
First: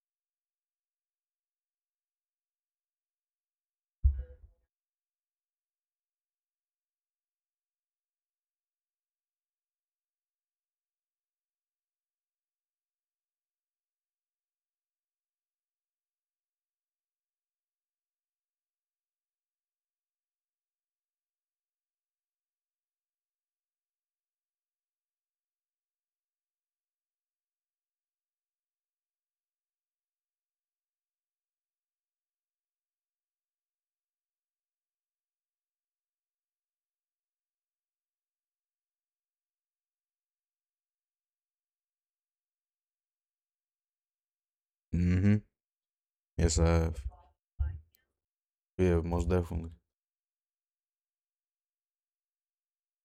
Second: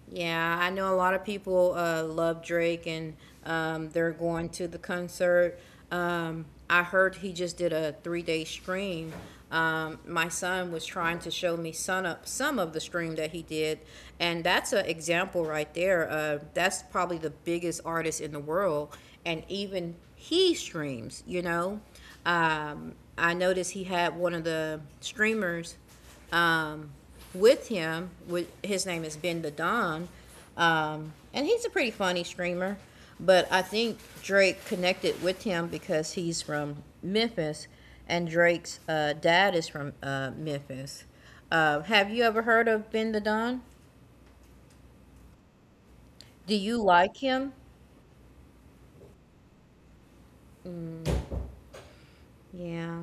Speaker 1: Yeah, I know a lot of people love Drake and they're going to the concert. I heard he just did a 3 day stream. My son was trying to show me some of the stream that he did, and that's an example right there. That's probably the biggest artist in the world, and even he streams, you know. I noticed he had one of the streamers um, with him. With his name is Ben the Don, and he's a pretty funny streamer. But I think Drake connected with him because he's from Memphis, and Drake's dad is from Memphis. Have you ever heard of Ben the Don?
Speaker 2: Mm-hmm.
Speaker 1: Do
Speaker 2: Yes, I
Speaker 1: you
Speaker 2: have.
Speaker 1: like him?
Speaker 2: Yeah, most definitely.
Speaker 1: Yeah.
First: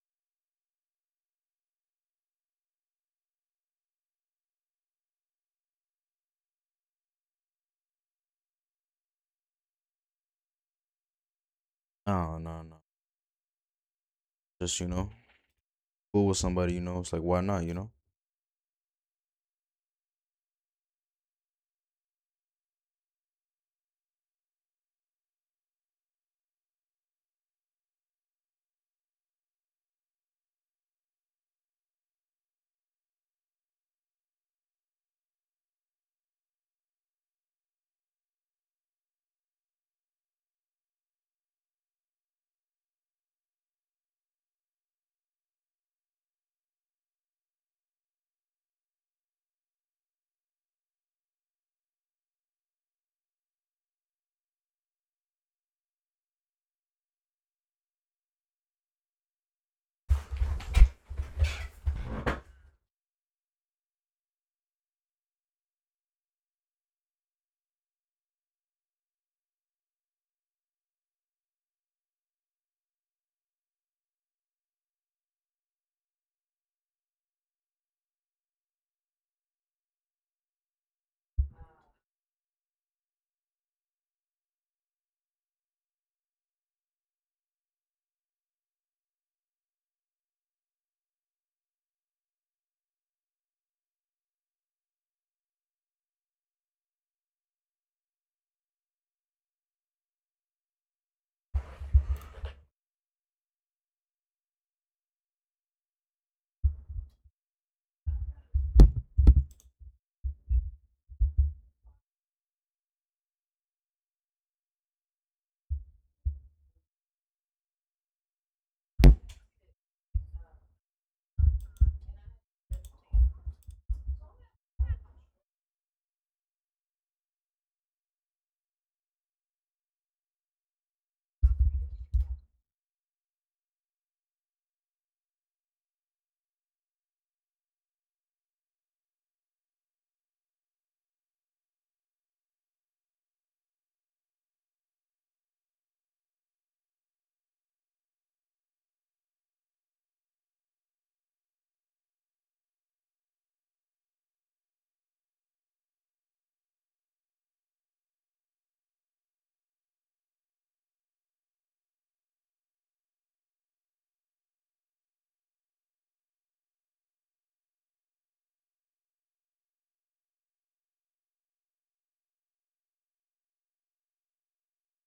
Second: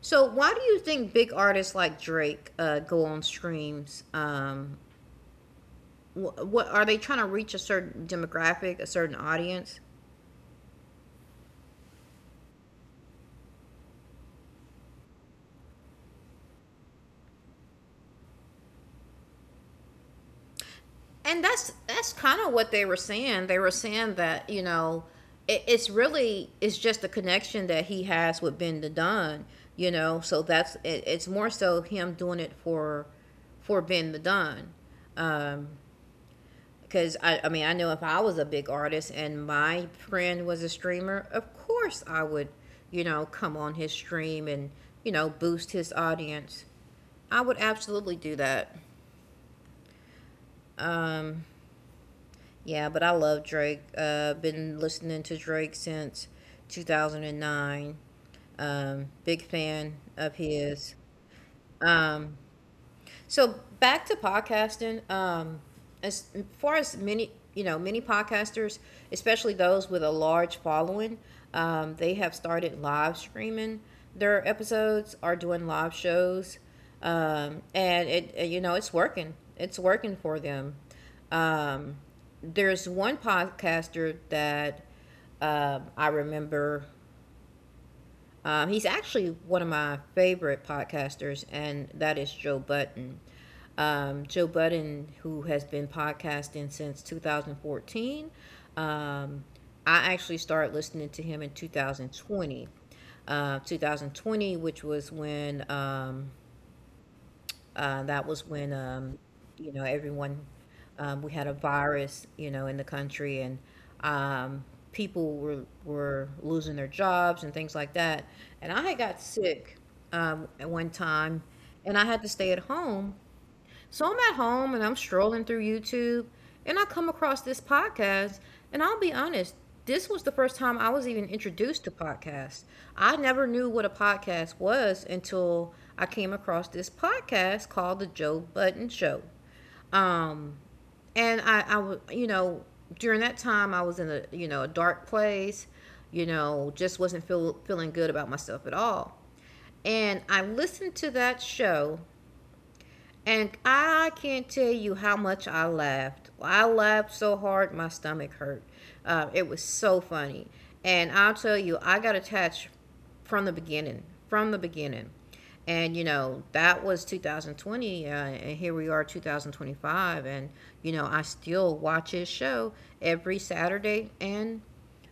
Speaker 1: So why do you think big artists like Drake go on streams? What are they trying to reach a certain demographic, a certain audience?
Speaker 2: No, no, no. Just you know, cool with somebody. You know, it's like why not? You know,
Speaker 1: And that's kind of what they were saying. They were saying that it's really it's just the connection that he has with Ben the Don. You know, so that's it's more so him doing it for Ben the Don. Um, Because I mean I know if I was a big artist and my friend was a streamer, of course I would come on his stream and boost his audience. I would absolutely do that. Um, Yeah, but I love Drake. Been listening to Drake since 2009. Big fan of his. Um, so back to podcasting. As far as many, many podcasters, especially those with a large following, they have started live streaming their episodes, are doing live shows, and it's working. It's working for them. Um, there's one podcaster that I remember he's actually one of my favorite podcasters, and that is Joe Button. Joe Budden, who has been podcasting since 2014. Um, I actually started listening to him in 2020. 2020, which was when that was when, everyone, we had a virus, in the country and um, people were losing their jobs and things like that. And I had got sick at one time and I had to stay at home, so I'm at home and I'm strolling through YouTube and I come across this podcast. And I'll be honest, this was the first time I was even introduced to podcasts. I never knew what a podcast was until I came across this podcast called The Joe Button Show. Um, and I, w- you know, during that time I was in a, a dark place, just wasn't feel, feeling good about myself at all. And I listened to that show, and I can't tell you how much I laughed. I laughed so hard my stomach hurt. It was so funny. And I'll tell you, I got attached from the beginning. From the beginning. And, you know, that was 2020. And here we are, 2025. And, you know, I still watch his show every Saturday and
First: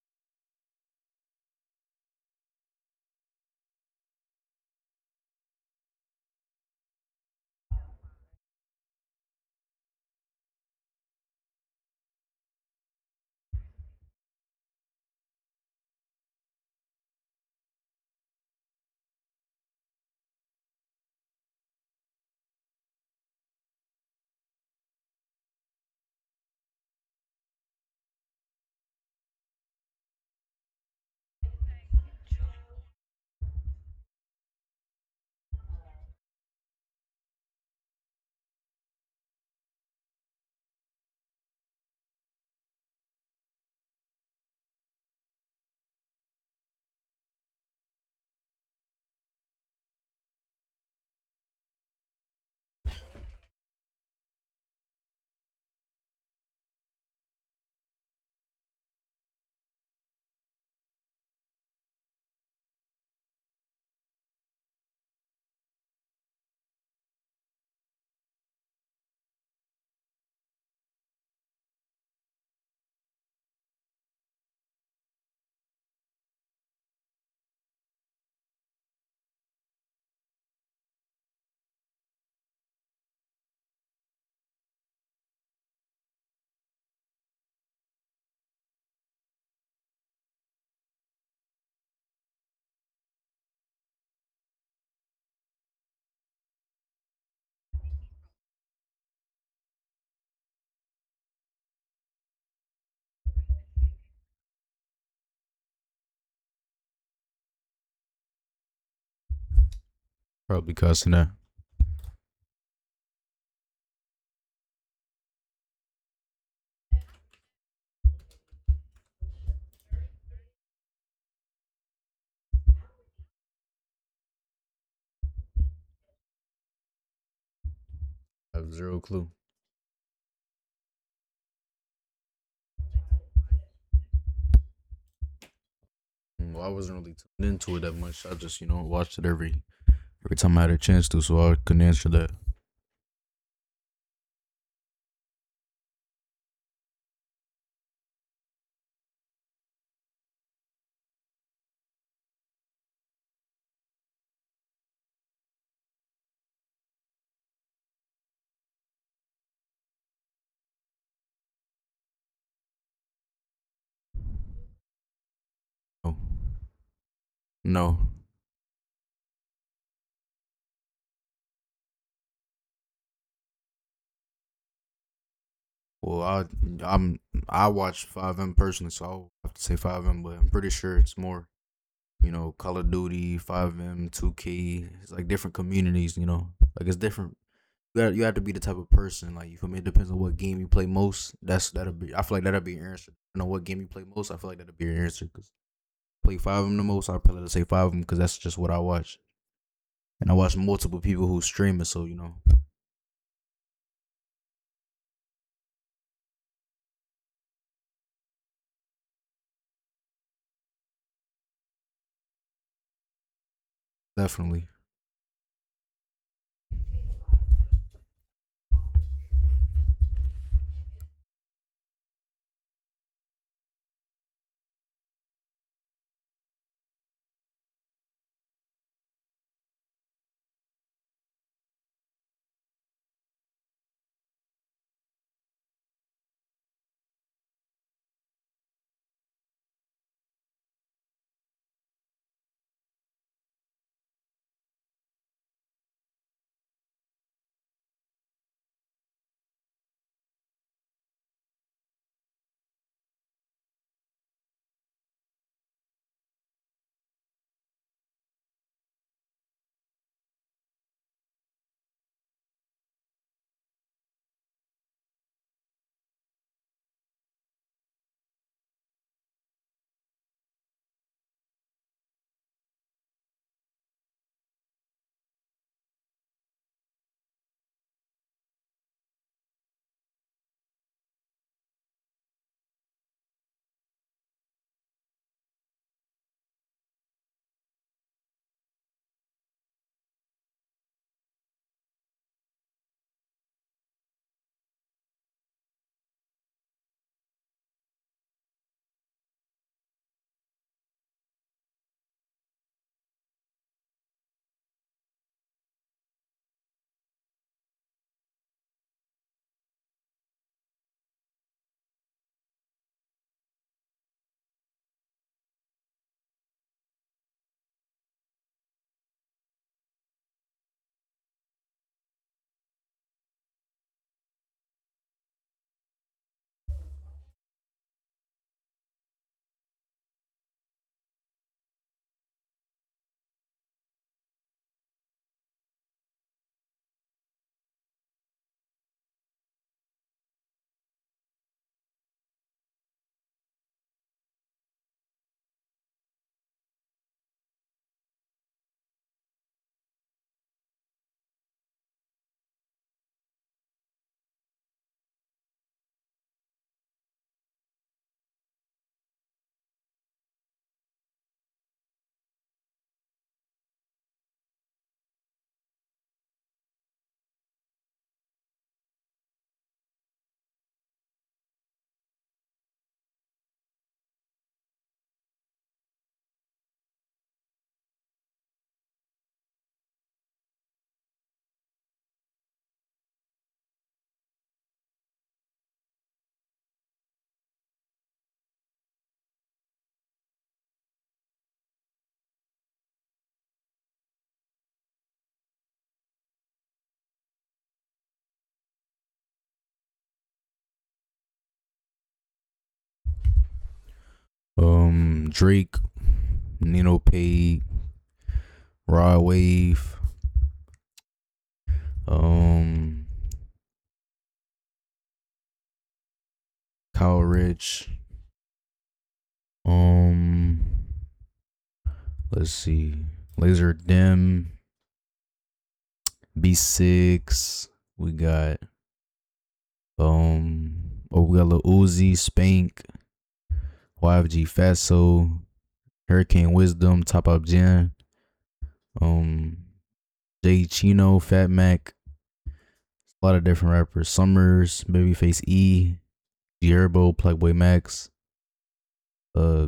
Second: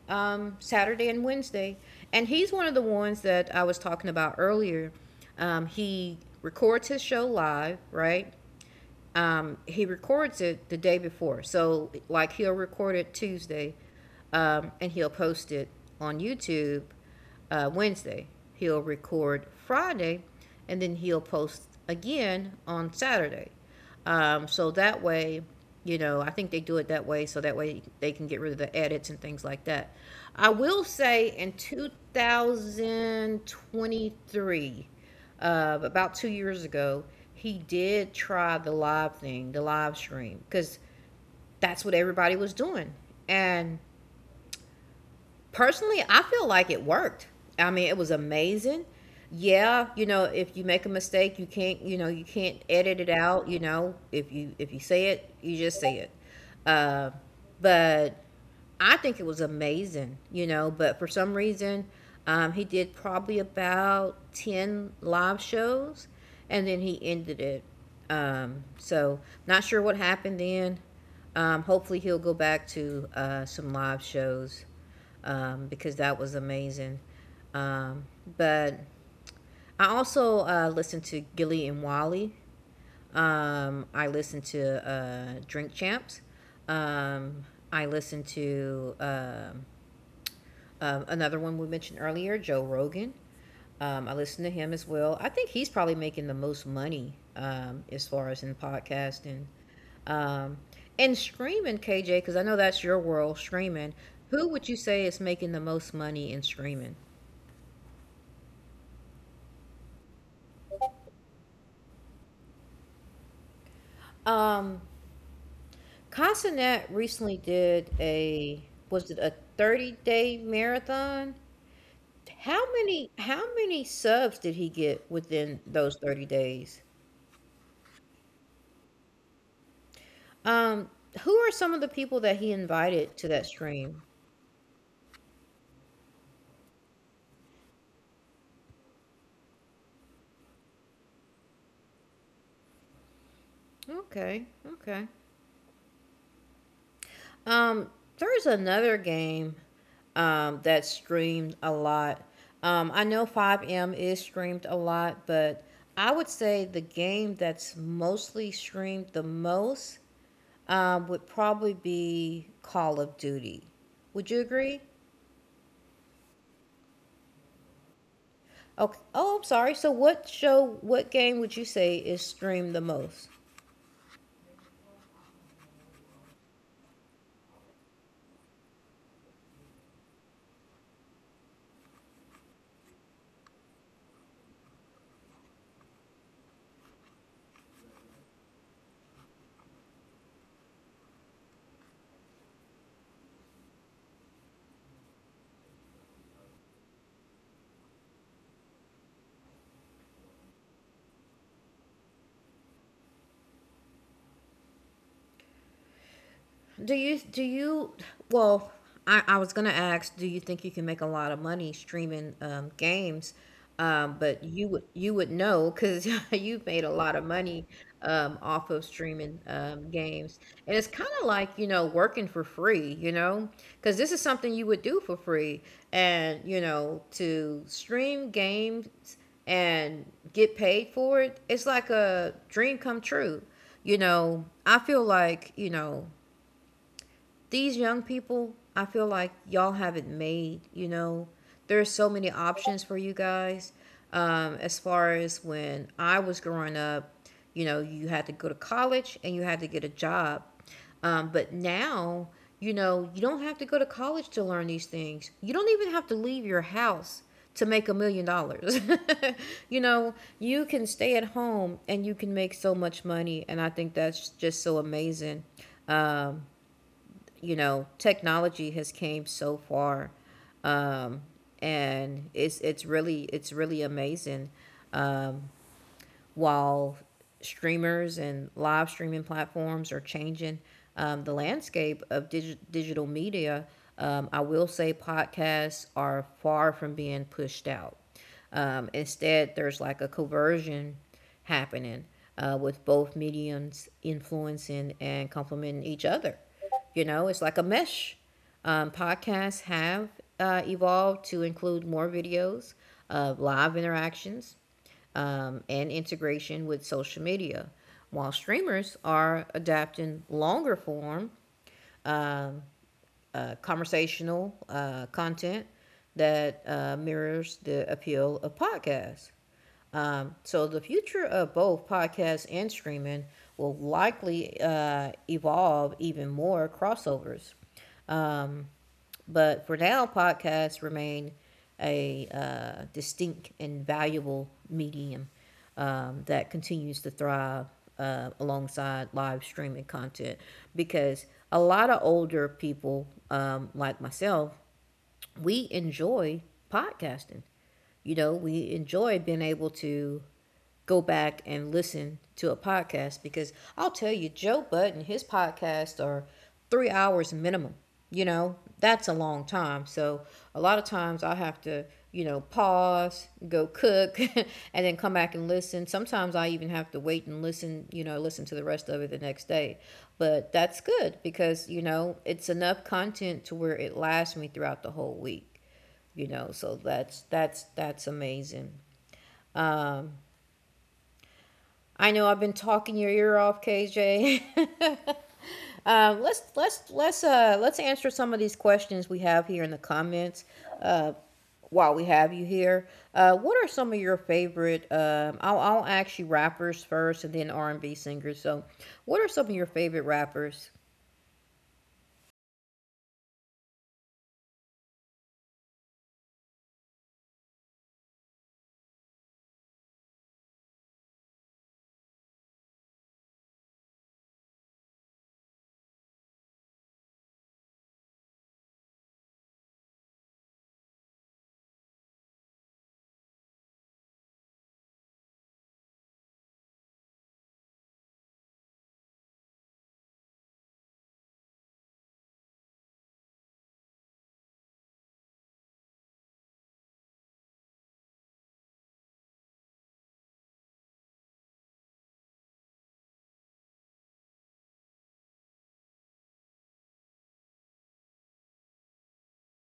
Speaker 1: Saturday and Wednesday. And he's one of the ones that I was talking about earlier. He records his show live, right? He records it the day before. So, like, he'll record it Tuesday and he'll post it on YouTube Wednesday. He'll record Friday and then he'll post again on Saturday. So that way, you know, I think they do it that way so that way they can get rid of the edits and things like that. I will say in 2023, about 2 years ago, he did try the live thing, the live stream, because that's what everybody was doing. And personally, I feel like it worked. I mean, it was amazing. Yeah, you know, if you make a mistake, you can't, you know, you can't edit it out, you know. If you say it, you just say it. Uh, but I think it was amazing, you know, but for some reason, he did probably about 10 live shows and then he ended it. So not sure what happened then. Hopefully he'll go back to some live shows because that was amazing. Um, but I also listened to Gilly and Wally. I listened to Drink Champs. Um, I listened to another one we mentioned earlier, Joe Rogan. I listened to him as well. I think he's probably making the most money as far as in podcasting. Um, and streaming, KJ, because I know that's your world, streaming. Who would you say is making the most money in streaming?
Speaker 2: probably cussing that.
Speaker 1: Um, Casanet recently did a was it a 30-day marathon? How many subs did he get within those 30 days?
Speaker 2: I have zero clue.
Speaker 1: Um, who are some of the people that he invited to that stream?
Speaker 2: Mm. Well, I wasn't really tuned into it that much. I just you know watched it every time I had a chance to, so I couldn't answer that.
Speaker 1: Okay, okay. Um, there's another game that's streamed a lot. I know 5M is streamed a lot, but I would say the game that's mostly streamed the most would probably be Call of Duty. Would you agree?
Speaker 2: No, no.
Speaker 1: Okay. Oh, I'm sorry. So, what show, what game would you say is streamed the most?
Speaker 2: Well, I'm I watch Five M personally, so I'll have to say Five M, but I'm pretty sure it's more you know Call of Duty, Five M, 2K. It's like different communities. You know, like it's different. You have to be the type of person like you feel me. It depends on what game you play most. That'll be. I feel like that'll be your answer. You know what game you play most. I feel like that'll be your answer. Cause I play five of them the most. I probably say five of them because that's just what I watch. And I watch multiple people who stream it. So you know,
Speaker 1: Do you well, I was gonna ask, do you think you can make a lot of money streaming games? But
Speaker 2: definitely.
Speaker 1: you would know because [LAUGHS] you've made a lot of money off of streaming games, and it's kind of like you know working for free, you know, because this is something you would do for free, and you know to stream games and get paid for it, it's like a dream come true, you know, I feel like, you know, these young people, I feel like y'all have it made, you know. There are so many options for you guys. As far as when I was growing up, you know, you had to go to college and you had to get a job. But now, you know, you don't have to go to college to learn these things. You don't even have to leave your house to make $1 million. [LAUGHS] You know, you can stay at home and you can make so much money. And I think that's just so amazing. Um you know, technology has came so far, um, and it's really amazing. Um, while streamers and live streaming platforms are changing the landscape of digital media, I will say podcasts are far from being pushed out. Instead, there's like a conversion happening with both mediums influencing and complementing each other. You know, it's like a mesh. Podcasts have evolved to include more videos, live interactions, and integration with social media. While streamers are adapting longer form um, conversational content that mirrors the appeal of podcasts. So the future of both podcasts and streaming will likely evolve even more crossovers. Um, but for now, podcasts remain a distinct and valuable medium that continues to thrive alongside live streaming content because a lot of older people, like myself, we enjoy podcasting. You know, we enjoy being able to go back and listen to a podcast because I'll tell you, Joe Button, his podcasts are 3 hours minimum. You know, that's a long time. So a lot of times I have to, you know, pause, go cook, [LAUGHS] and then come back and listen. Sometimes I even have to wait and listen, you know, listen to the rest of it the next day. But that's good because, you know, it's enough content to where it lasts me throughout the whole week. You know, so that's amazing. Um, I know I've been talking your ear off, KJ. [LAUGHS] Let's answer some of these questions we have here in the comments. Uh, while we have you here, what are some of your favorite? I'll ask you rappers first, and then R and B singers. So, what are some of your favorite rappers?
Speaker 2: Drake, Nino Pay, Rod Wave, um, Kyle Rich, um, let's see, Laser Dim, B6. We got oh we got Lil Uzi, Spank, YFG Fatso, Hurricane Wisdom, Top Up Jen, um Jay Chino, Fat Mac, a lot of different rappers. Summers, Babyface E, Gerbo, Plugboy Max, uh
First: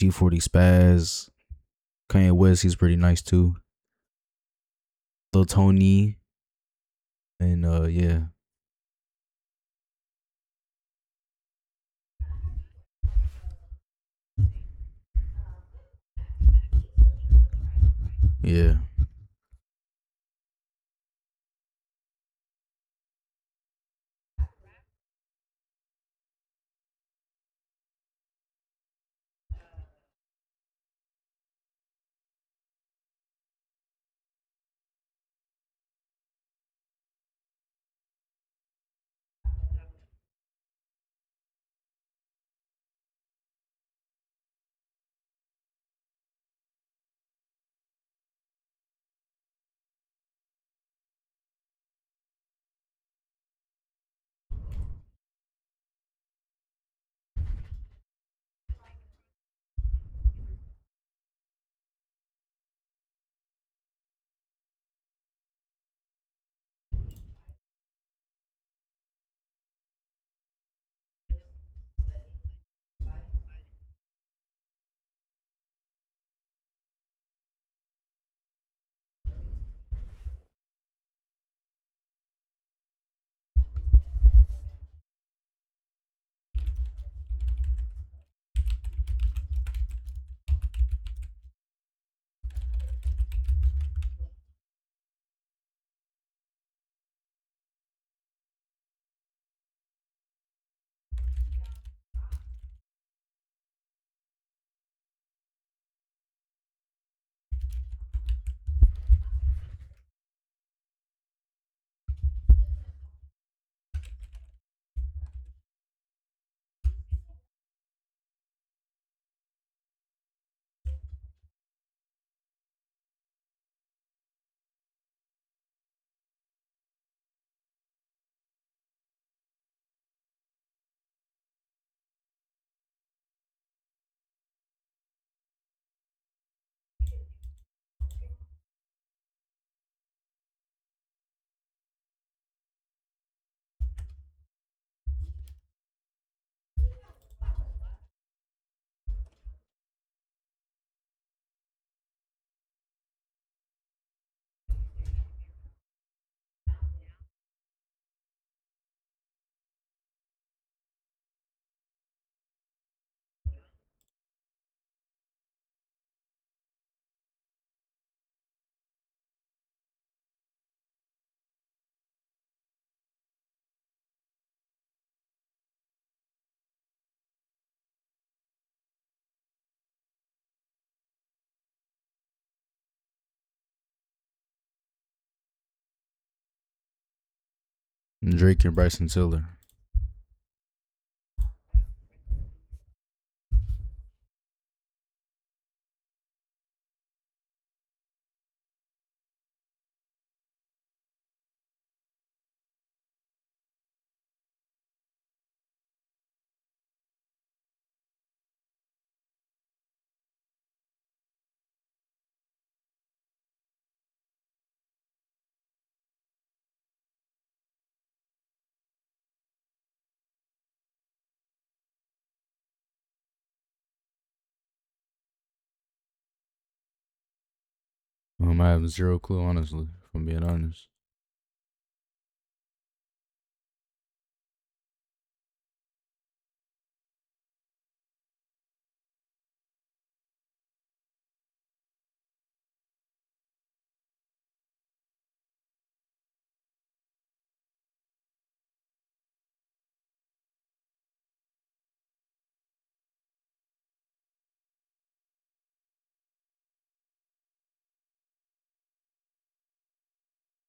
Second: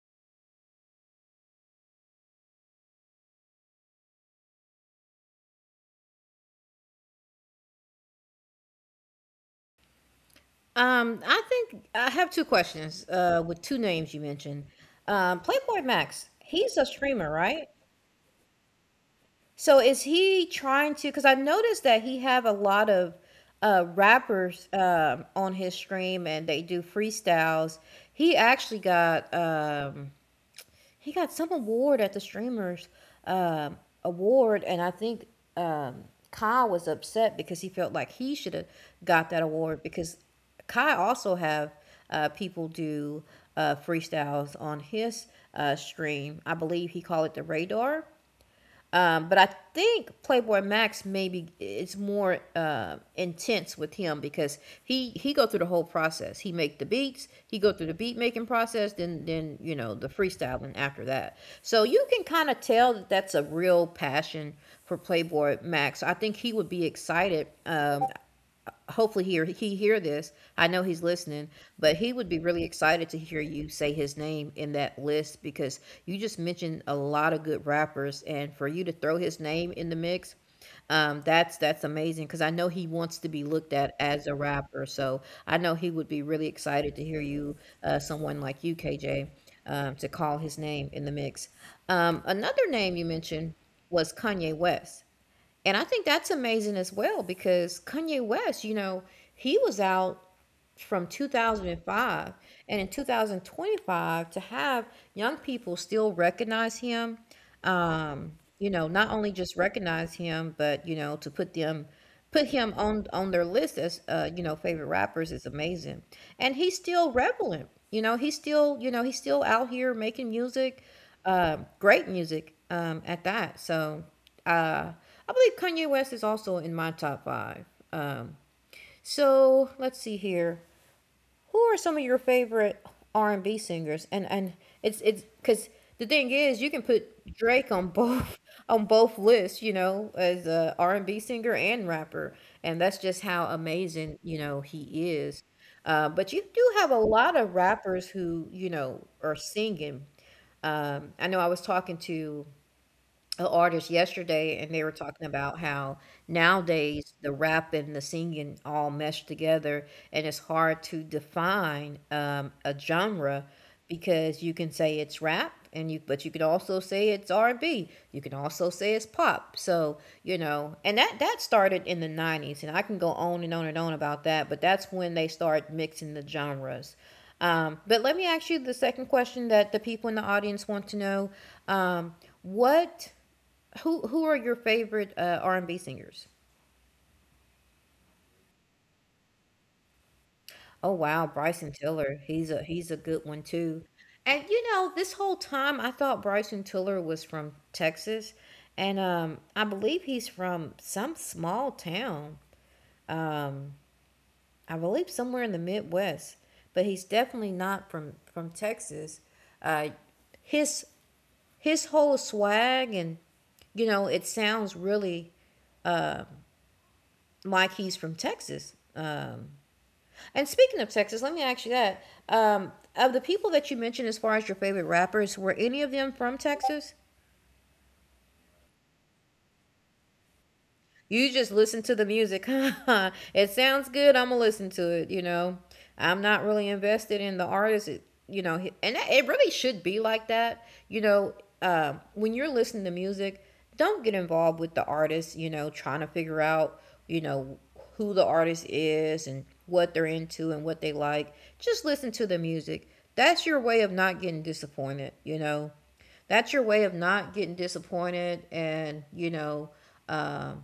Speaker 2: G40 Spaz, Kanye West, he's pretty nice too. Lil Tony and yeah.
Speaker 1: I think I have two questions with two names you mentioned. Playboy Max, he's a streamer, right?
Speaker 2: Yeah.
Speaker 1: So is he trying to? Because I noticed that he have a lot of rappers on his stream, and they do freestyles. He actually got he got some award at the streamers um, award, and I think um, Kai was upset because he felt like he should have got that award because Kai also have people do freestyles on his stream. I believe he called it the Radar, but I think Playboy Max maybe it's more intense with him because he go through the whole process. He make the beats, he go through the beat making process, then you know the freestyling after that. So you can kind of tell that that's a real passion for Playboy Max. I think he would be excited hopefully he hear this. I know he's listening, but he would be really excited to hear you say his name in that list because you just mentioned a lot of good rappers, and for you to throw his name in the mix, that's amazing because I know he wants to be looked at as a rapper. So I know he would be really excited to hear you, someone like you, KJ, to call his name in the mix. Another name you mentioned was Kanye West. And I think that's amazing as well because Kanye West, you know, he was out from 2005, and in 2025 to have young people still recognize him, um you know, not only just recognize him, but, you know, to put them put him on their list as you know, favorite rappers is amazing. And he's still relevant. You know, he's still, you know, he's still out here making music, great music, at that. So uh I believe Kanye West is also in my top five. Um, so let's see here, who are some of your favorite R and B singers? And it's because the thing is, you can put Drake on both [LAUGHS] on both lists, you know, as a R and B singer and rapper, and that's just how amazing, you know, he is. But you do have a lot of rappers who, you know, are singing. I know I was talking to a artist yesterday, and they were talking about how nowadays the rap and the singing all mesh together, and it's hard to define a genre, because you can say it's rap and you could also say it's R&B. You can also say it's pop. So, you know, and that started in the 90s, and I can go on and on and on about that, but that's when they start mixing the genres. But let me ask you the second question that the people in the audience want to know. Um, what Who are your favorite R&B singers?
Speaker 2: Drake and Bryson Tiller.
Speaker 1: Oh wow, Bryson Tiller. He's a good one too. And you know, this whole time I thought Bryson Tiller was from Texas, and I believe he's from some small town. Um, I believe somewhere in the Midwest, but he's definitely not from Texas. Uh, his his whole swag and, you know, it sounds really like he's from Texas. And speaking of Texas, let me ask you that. Of the people that you mentioned as far as your favorite rappers, were any of them from Texas?
Speaker 2: I have zero clue honestly, if I'm being honest.
Speaker 1: You just listen to the music. [LAUGHS] It sounds good. I'm gonna listen to it. You know, I'm not really invested in the artist. You know, and it really should be like that. You know, when you're listening to music, don't get involved with the artist. You know, trying to figure out, you know, who the artist is and what they're into and what they like. Just listen to the music. That's your way of not getting disappointed. You know, that's your way of not getting disappointed, and um.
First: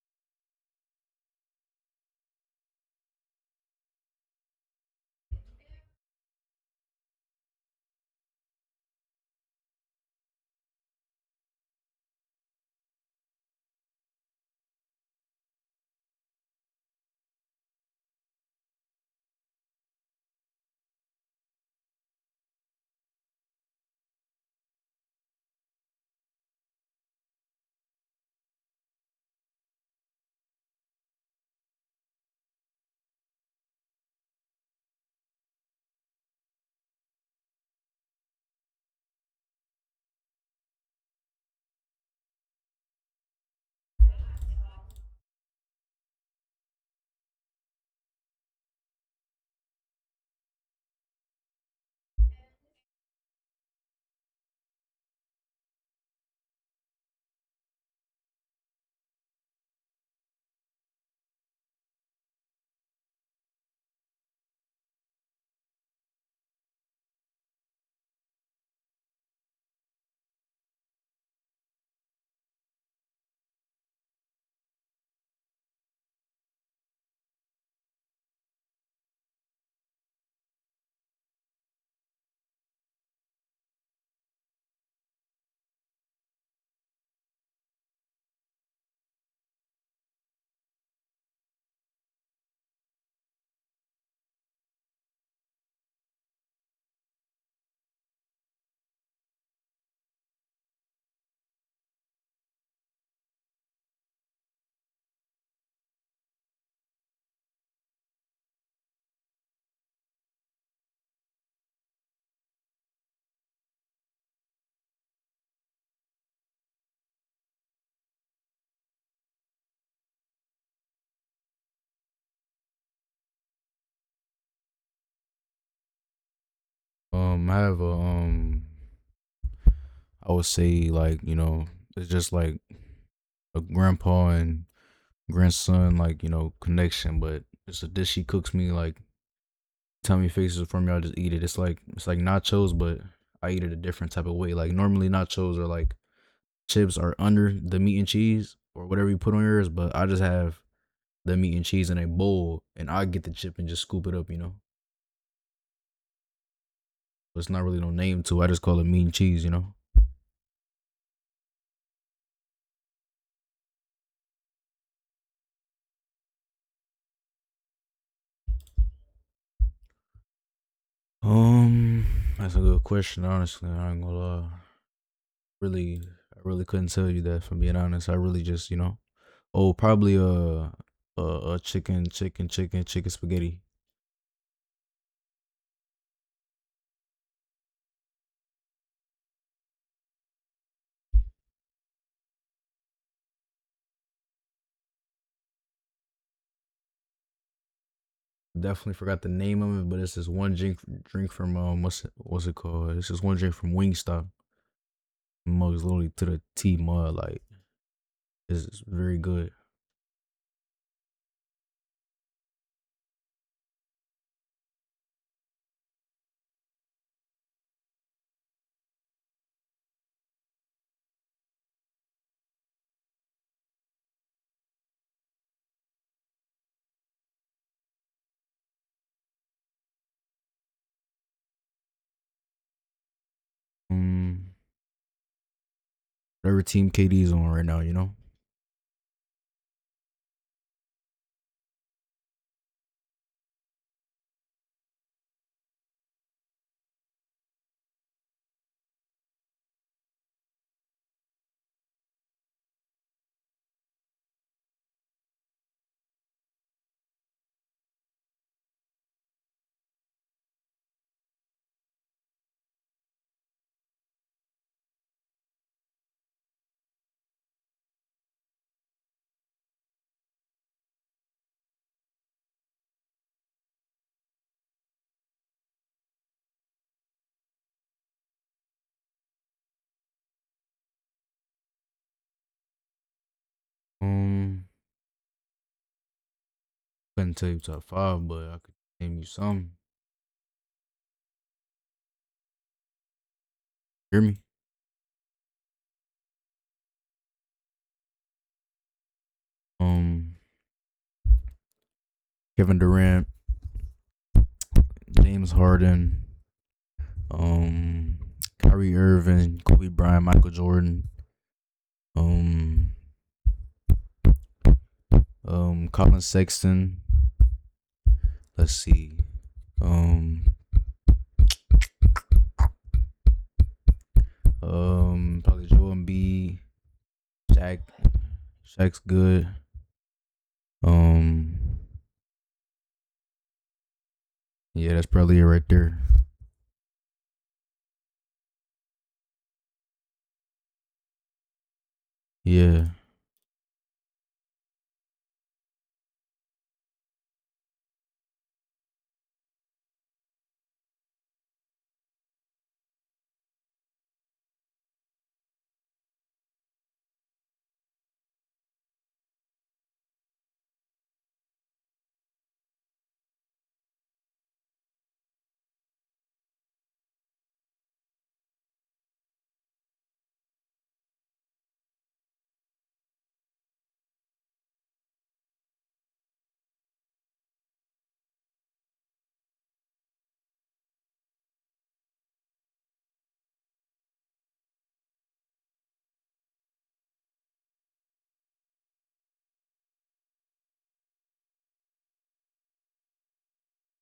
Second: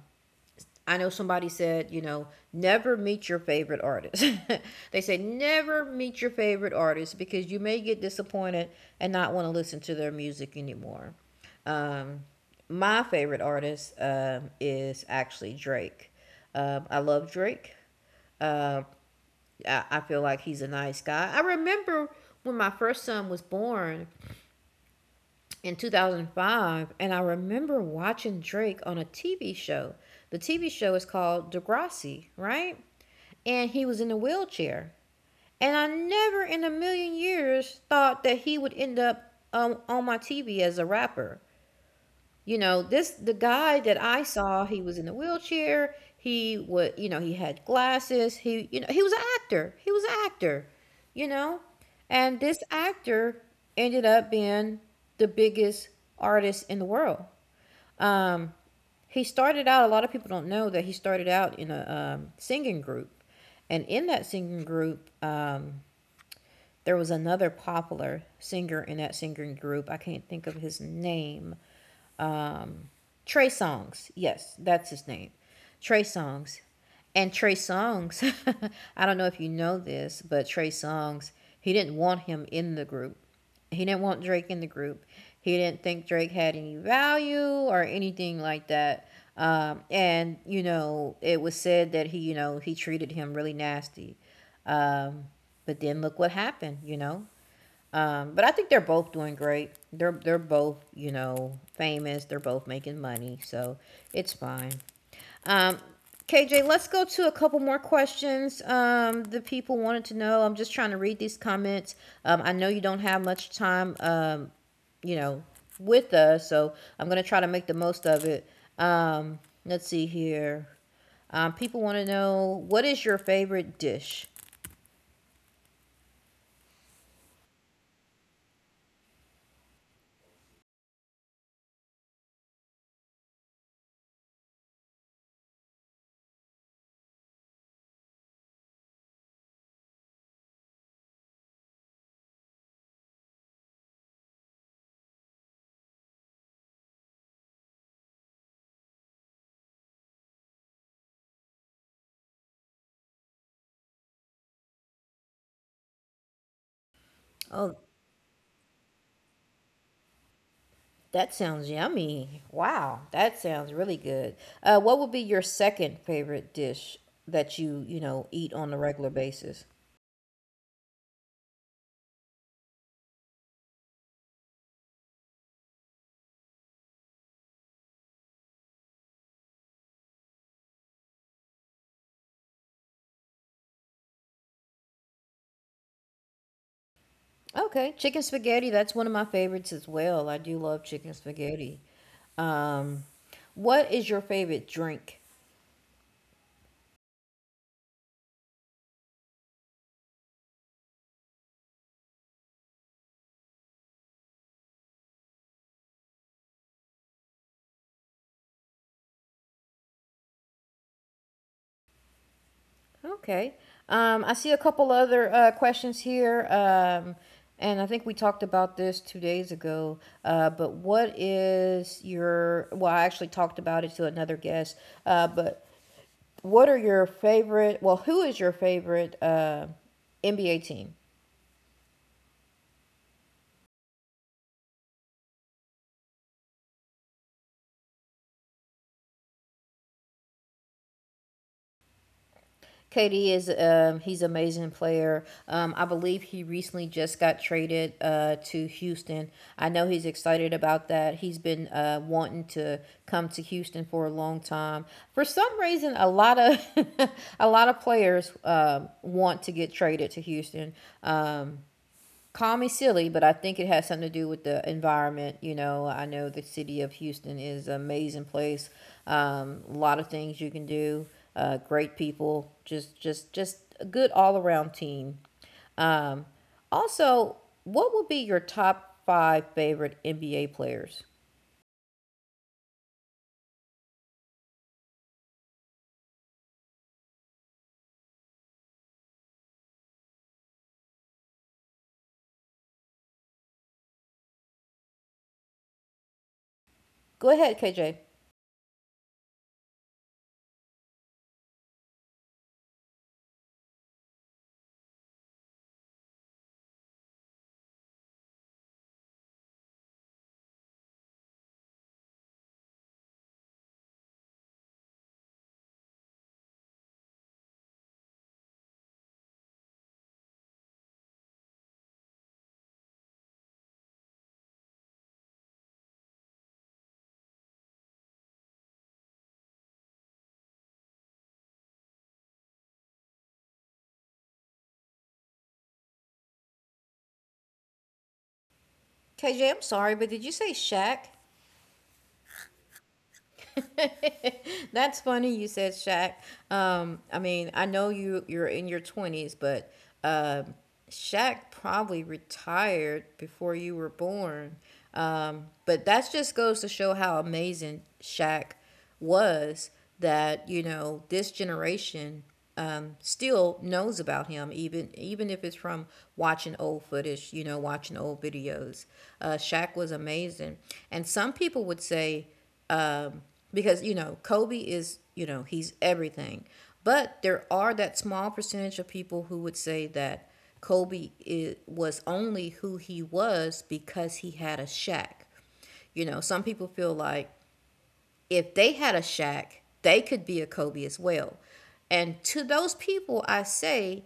Speaker 1: I know somebody said, you know, never meet your favorite artist. [LAUGHS] They say never meet your favorite artist because you may get disappointed and not want to listen to their music anymore. Um, my favorite artist is actually Drake. I love Drake. Uh, I feel like he's a nice guy. I remember when my first son was born in 2005, and I remember watching Drake on a TV show. The TV show is called Degrassi, right? And he was in a wheelchair. And I never in a million years thought that he would end up on my TV as a rapper. You know, this the guy that I saw, he was in a wheelchair. He was, you know, he had glasses. He, you know, he was an actor. He was an actor, you know. And this actor ended up being the biggest artist in the world. Um, he started out, a lot of people don't know that he started out in a singing group. And in that singing group, there was another popular singer in that singing group. I can't think of his name. Um, Trey Songz, yes, that's his name. Trey Songz, and Trey Songz. [LAUGHS] I don't know if you know this, but Trey Songz, he didn't want him in the group. He didn't want Drake in the group. He didn't think Drake had any value or anything like that. And, you know, it was said that he, you know, he treated him really nasty. Um, but then look what happened, you know. But I think they're both doing great. They're both, you know, famous. They're both making money, so it's fine. Um, KJ, let's go to a couple more questions. The people wanted to know. I'm just trying to read these comments. I know you don't have much time. You know, with us, so I'm gonna try to make the most of it. Um, let's see here. People want to know, what is your favorite dish?
Speaker 2: I have a I would say like you know, it's just like a grandpa and grandson like you know connection, but it's a dish she cooks me like tell tummy faces from me. I just eat it. It's like nachos, but I eat it a different type of way. Like normally nachos are like chips are under the meat and cheese or whatever you put on yours, but I just have the meat and cheese in a bowl, and I get the chip and just scoop it up. You know, it's not
Speaker 1: Oh,
Speaker 2: really no name to it. I just call it meat and cheese. You know.
Speaker 1: that sounds yummy. Wow, that sounds really good. What would be your second favorite dish that you know, eat on a regular basis?
Speaker 2: Um, that's a good question. Honestly, I ain't gonna lie. Really, I really couldn't tell you that. From being honest, I really just you know. Oh, probably a a chicken spaghetti.
Speaker 1: Okay, chicken spaghetti. That's one of my favorites as well. I do love chicken spaghetti. Um, what is your favorite drink?
Speaker 2: Definitely forgot the name of it, but it's this one drink from what's it called? It's this one drink from Wingstop. Mugs literally to the T mud like it's very good.
Speaker 1: Okay. I see a couple other questions here. And I think we talked about this 2 days ago. But what is your, well, I actually talked about it to another guest. But What are your favorite? Well, who is your favorite NBA team?
Speaker 2: Um, Whatever team KD's on right now, you know.
Speaker 1: KD is he's an amazing player. I believe he recently just got traded to Houston. I know he's excited about that. He's been wanting to come to Houston for a long time. For some reason, a lot of [LAUGHS] a lot of players want to get traded to Houston. Um, Call me silly, but I think it has something to do with the environment. You know, I know the city of Houston is an amazing place. A lot of things you can do. Great people. Just a good all around team. Um, Also, what would be your top five favorite NBA players?
Speaker 2: Um, couldn't tell you top five, but I could name you some. Hear me?
Speaker 1: Go ahead, KJ.
Speaker 2: Um, Kevin Durant, James Harden, um, Kyrie Irving, Kobe Bryant, Michael Jordan, um, Colin Sexton. Let's see, um, probably Joel Embiid, Shaq. Shaq's good. Um, yeah, that's probably it right there.
Speaker 1: KJ, I'm sorry, but did you say Shaq?
Speaker 2: Yeah,
Speaker 1: [LAUGHS] That's funny you said Shaq. I mean, I know you're in your 20s, but um Shaq probably retired before you were born. But that just goes to show how amazing Shaq was, that, you know, this generation still knows about him, even if it's from watching old footage, you know, watching old videos. Shaq was amazing, and some people would say, because you know Kobe is, you know, he's everything, but there are that small percentage of people who would say that Kobe I was only who he was because he had a Shaq. You know, some people feel like if they had a Shaq, they could be a Kobe as well. And to those people, I say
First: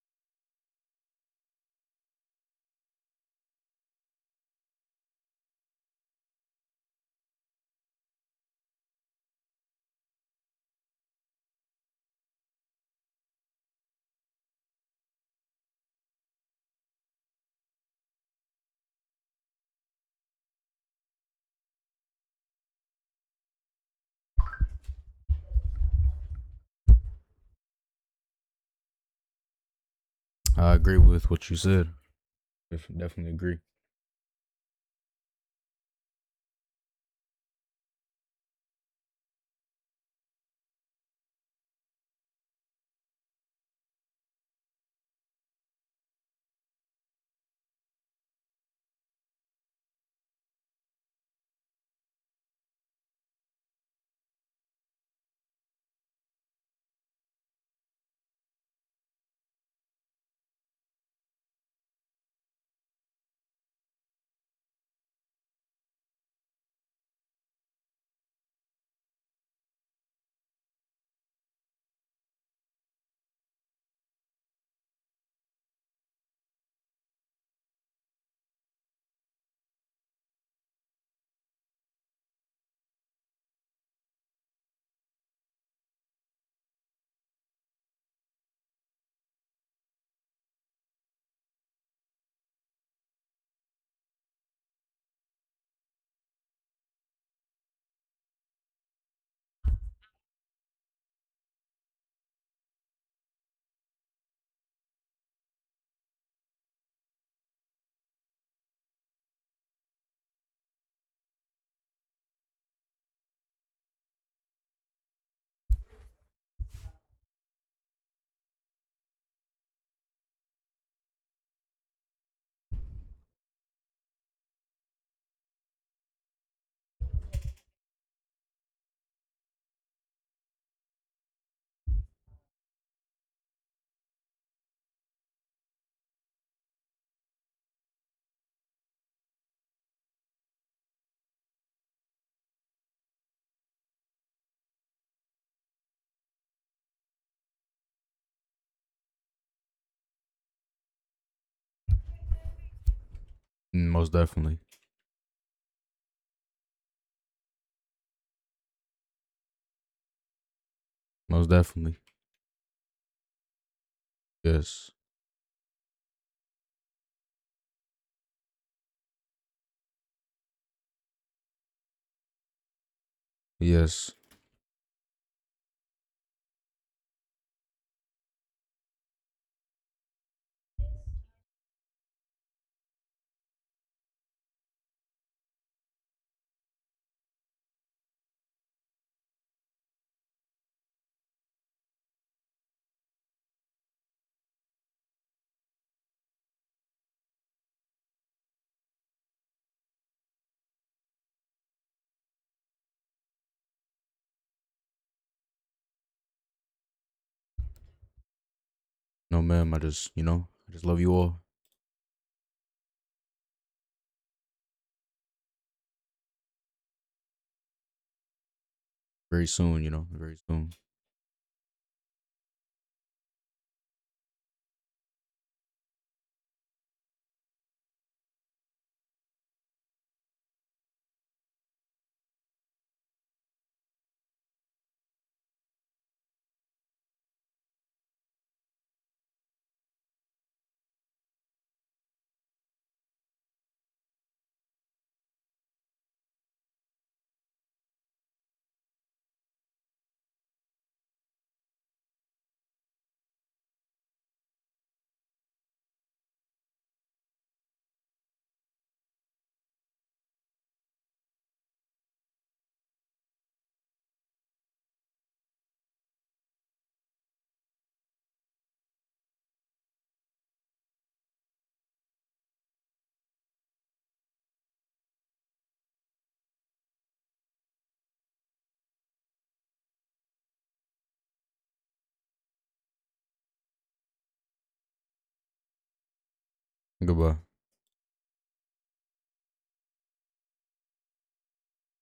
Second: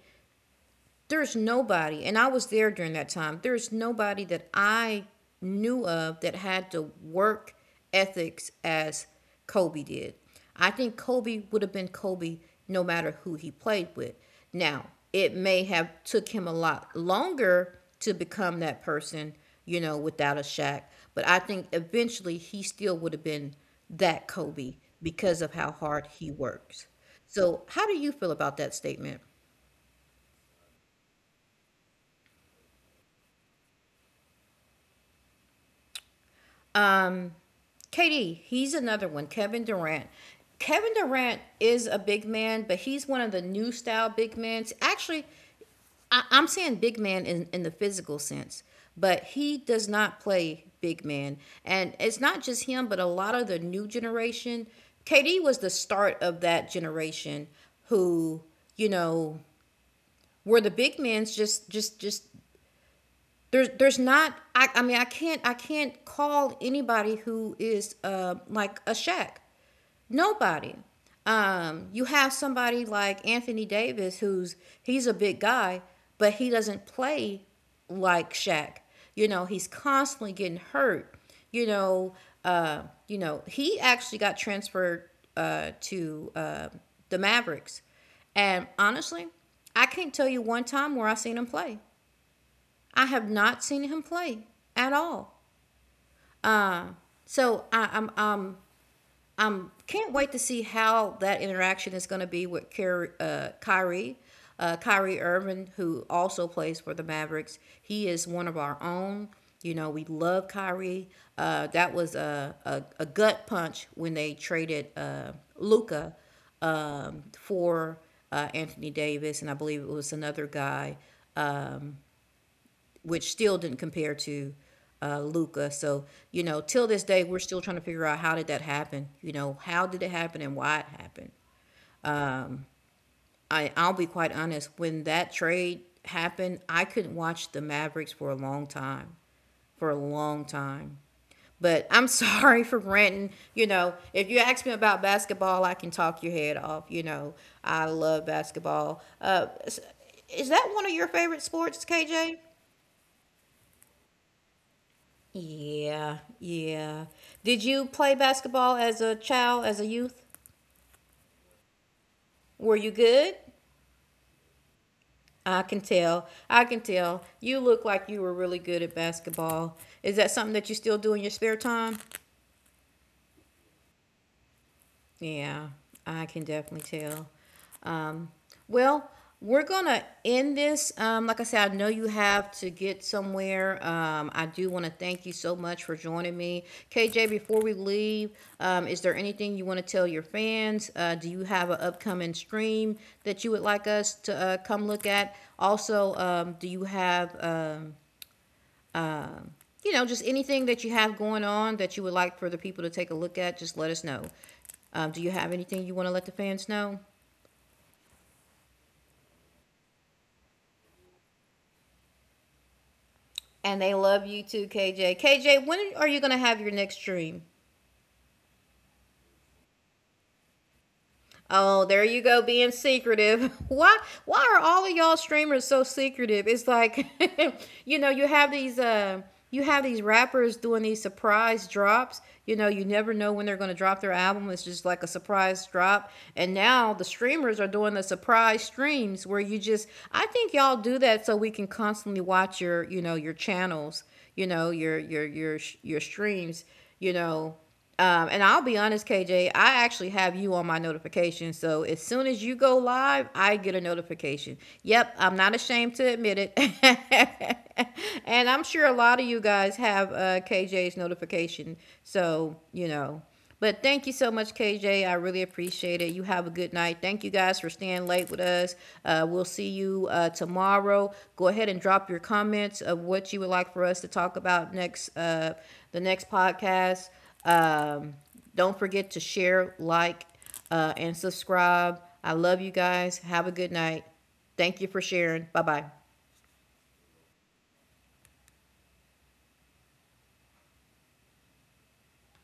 Speaker 1: there's nobody, and I was there during that time, there's nobody that I knew of that had the work ethics as Kobe did. I think Kobe would have been Kobe no matter who he played with. Now, it may have took him a lot longer to become that person, you know, without a Shaq, but I think eventually he still would have been that Kobe because of how hard he works. So, how do you feel about that statement?
Speaker 2: I agree with what you said. Definitely agree.
Speaker 1: KD, he's another one. Kevin Durant. Kevin Durant is a big man, but he's one of the new style big men. Actually, I'm saying big man in the physical sense, but he does not play big man. And it's not just him, but a lot of the new generation. KD was the start of that generation who, you know, were the big men's just there's not I mean I can't call anybody who is like a Shaq. Nobody. You have somebody like Anthony Davis, who's he's a big guy, but he doesn't play like Shaq. You know, he's constantly getting hurt. You know, he actually got transferred to the Mavericks, and honestly, I can't tell you one time where I've seen him play. I have not seen him play at all. Uh, so I, I'm I can't wait to see how that interaction is going to be with Kyrie Irving, who also plays for the Mavericks. He is one of our own. You know, we love Kyrie. That was a gut punch when they traded Luca for Anthony Davis, and I believe it was another guy, which still didn't compare to Luca. So you know, till this day, we're still trying to figure out how did that happen. You know, how did it happen and why it happened. I'll be quite honest, when that trade happened, I couldn't watch the Mavericks for a long time, for a long time. But I'm [LAUGHS] sorry for ranting. You know, if you ask me about basketball, I can talk your head off. You know, I love basketball. Is that one of your favorite sports, KJ?
Speaker 2: Most definitely.
Speaker 1: Yeah, yeah. Did you play basketball as a child, as a youth?
Speaker 2: Most definitely.
Speaker 1: Were you good?
Speaker 2: Yes.
Speaker 1: I can tell. I can tell. You look like you were really good at basketball. Is that something that you still do in your spare time?
Speaker 2: Yes.
Speaker 1: Yeah, I can definitely tell. Um, well, we're gonna end this. Like I said, I know you have to get somewhere. I do want to thank you so much for joining me, KJ. Before we leave, is there anything you want to tell your fans? Do you have an upcoming stream that you would like us to come look at? Also, do you have you know, just anything that you have going on that you would like for the people to take a look at, just let us know. Do you have anything you want to let the fans know?
Speaker 2: No, ma'am. I just, you know, I just love you all.
Speaker 1: And they love you too, KJ. KJ, when are you going to have your next stream?
Speaker 2: Very soon, you know, very soon.
Speaker 1: Oh, there you go, being secretive. [LAUGHS] Why are all of y'all streamers so secretive? It's like [LAUGHS] you know, you have these rappers doing these surprise drops. You know, you never know when they're going to drop their album. It's just like a surprise drop. And now the streamers are doing the surprise streams where you just I think y'all do that so we can constantly watch your, you know, your channels, you know, your streams, you know, and I'll be honest, KJ, I actually have you on my notification. So as soon as you go live, I get a notification. Yep, I'm not ashamed to admit it. [LAUGHS] And I'm sure a lot of you guys have KJ's notification. So, you know, but thank you so much, KJ. I really appreciate it. You have a good night. Thank you guys for staying late with us. We'll see you tomorrow. Go ahead and drop your comments of what you would like for us to talk about next, the next podcast. Um, don't forget to share, like, and subscribe. I love you guys. Have a good night. Thank you for sharing. Bye bye.
Speaker 2: Goodbye.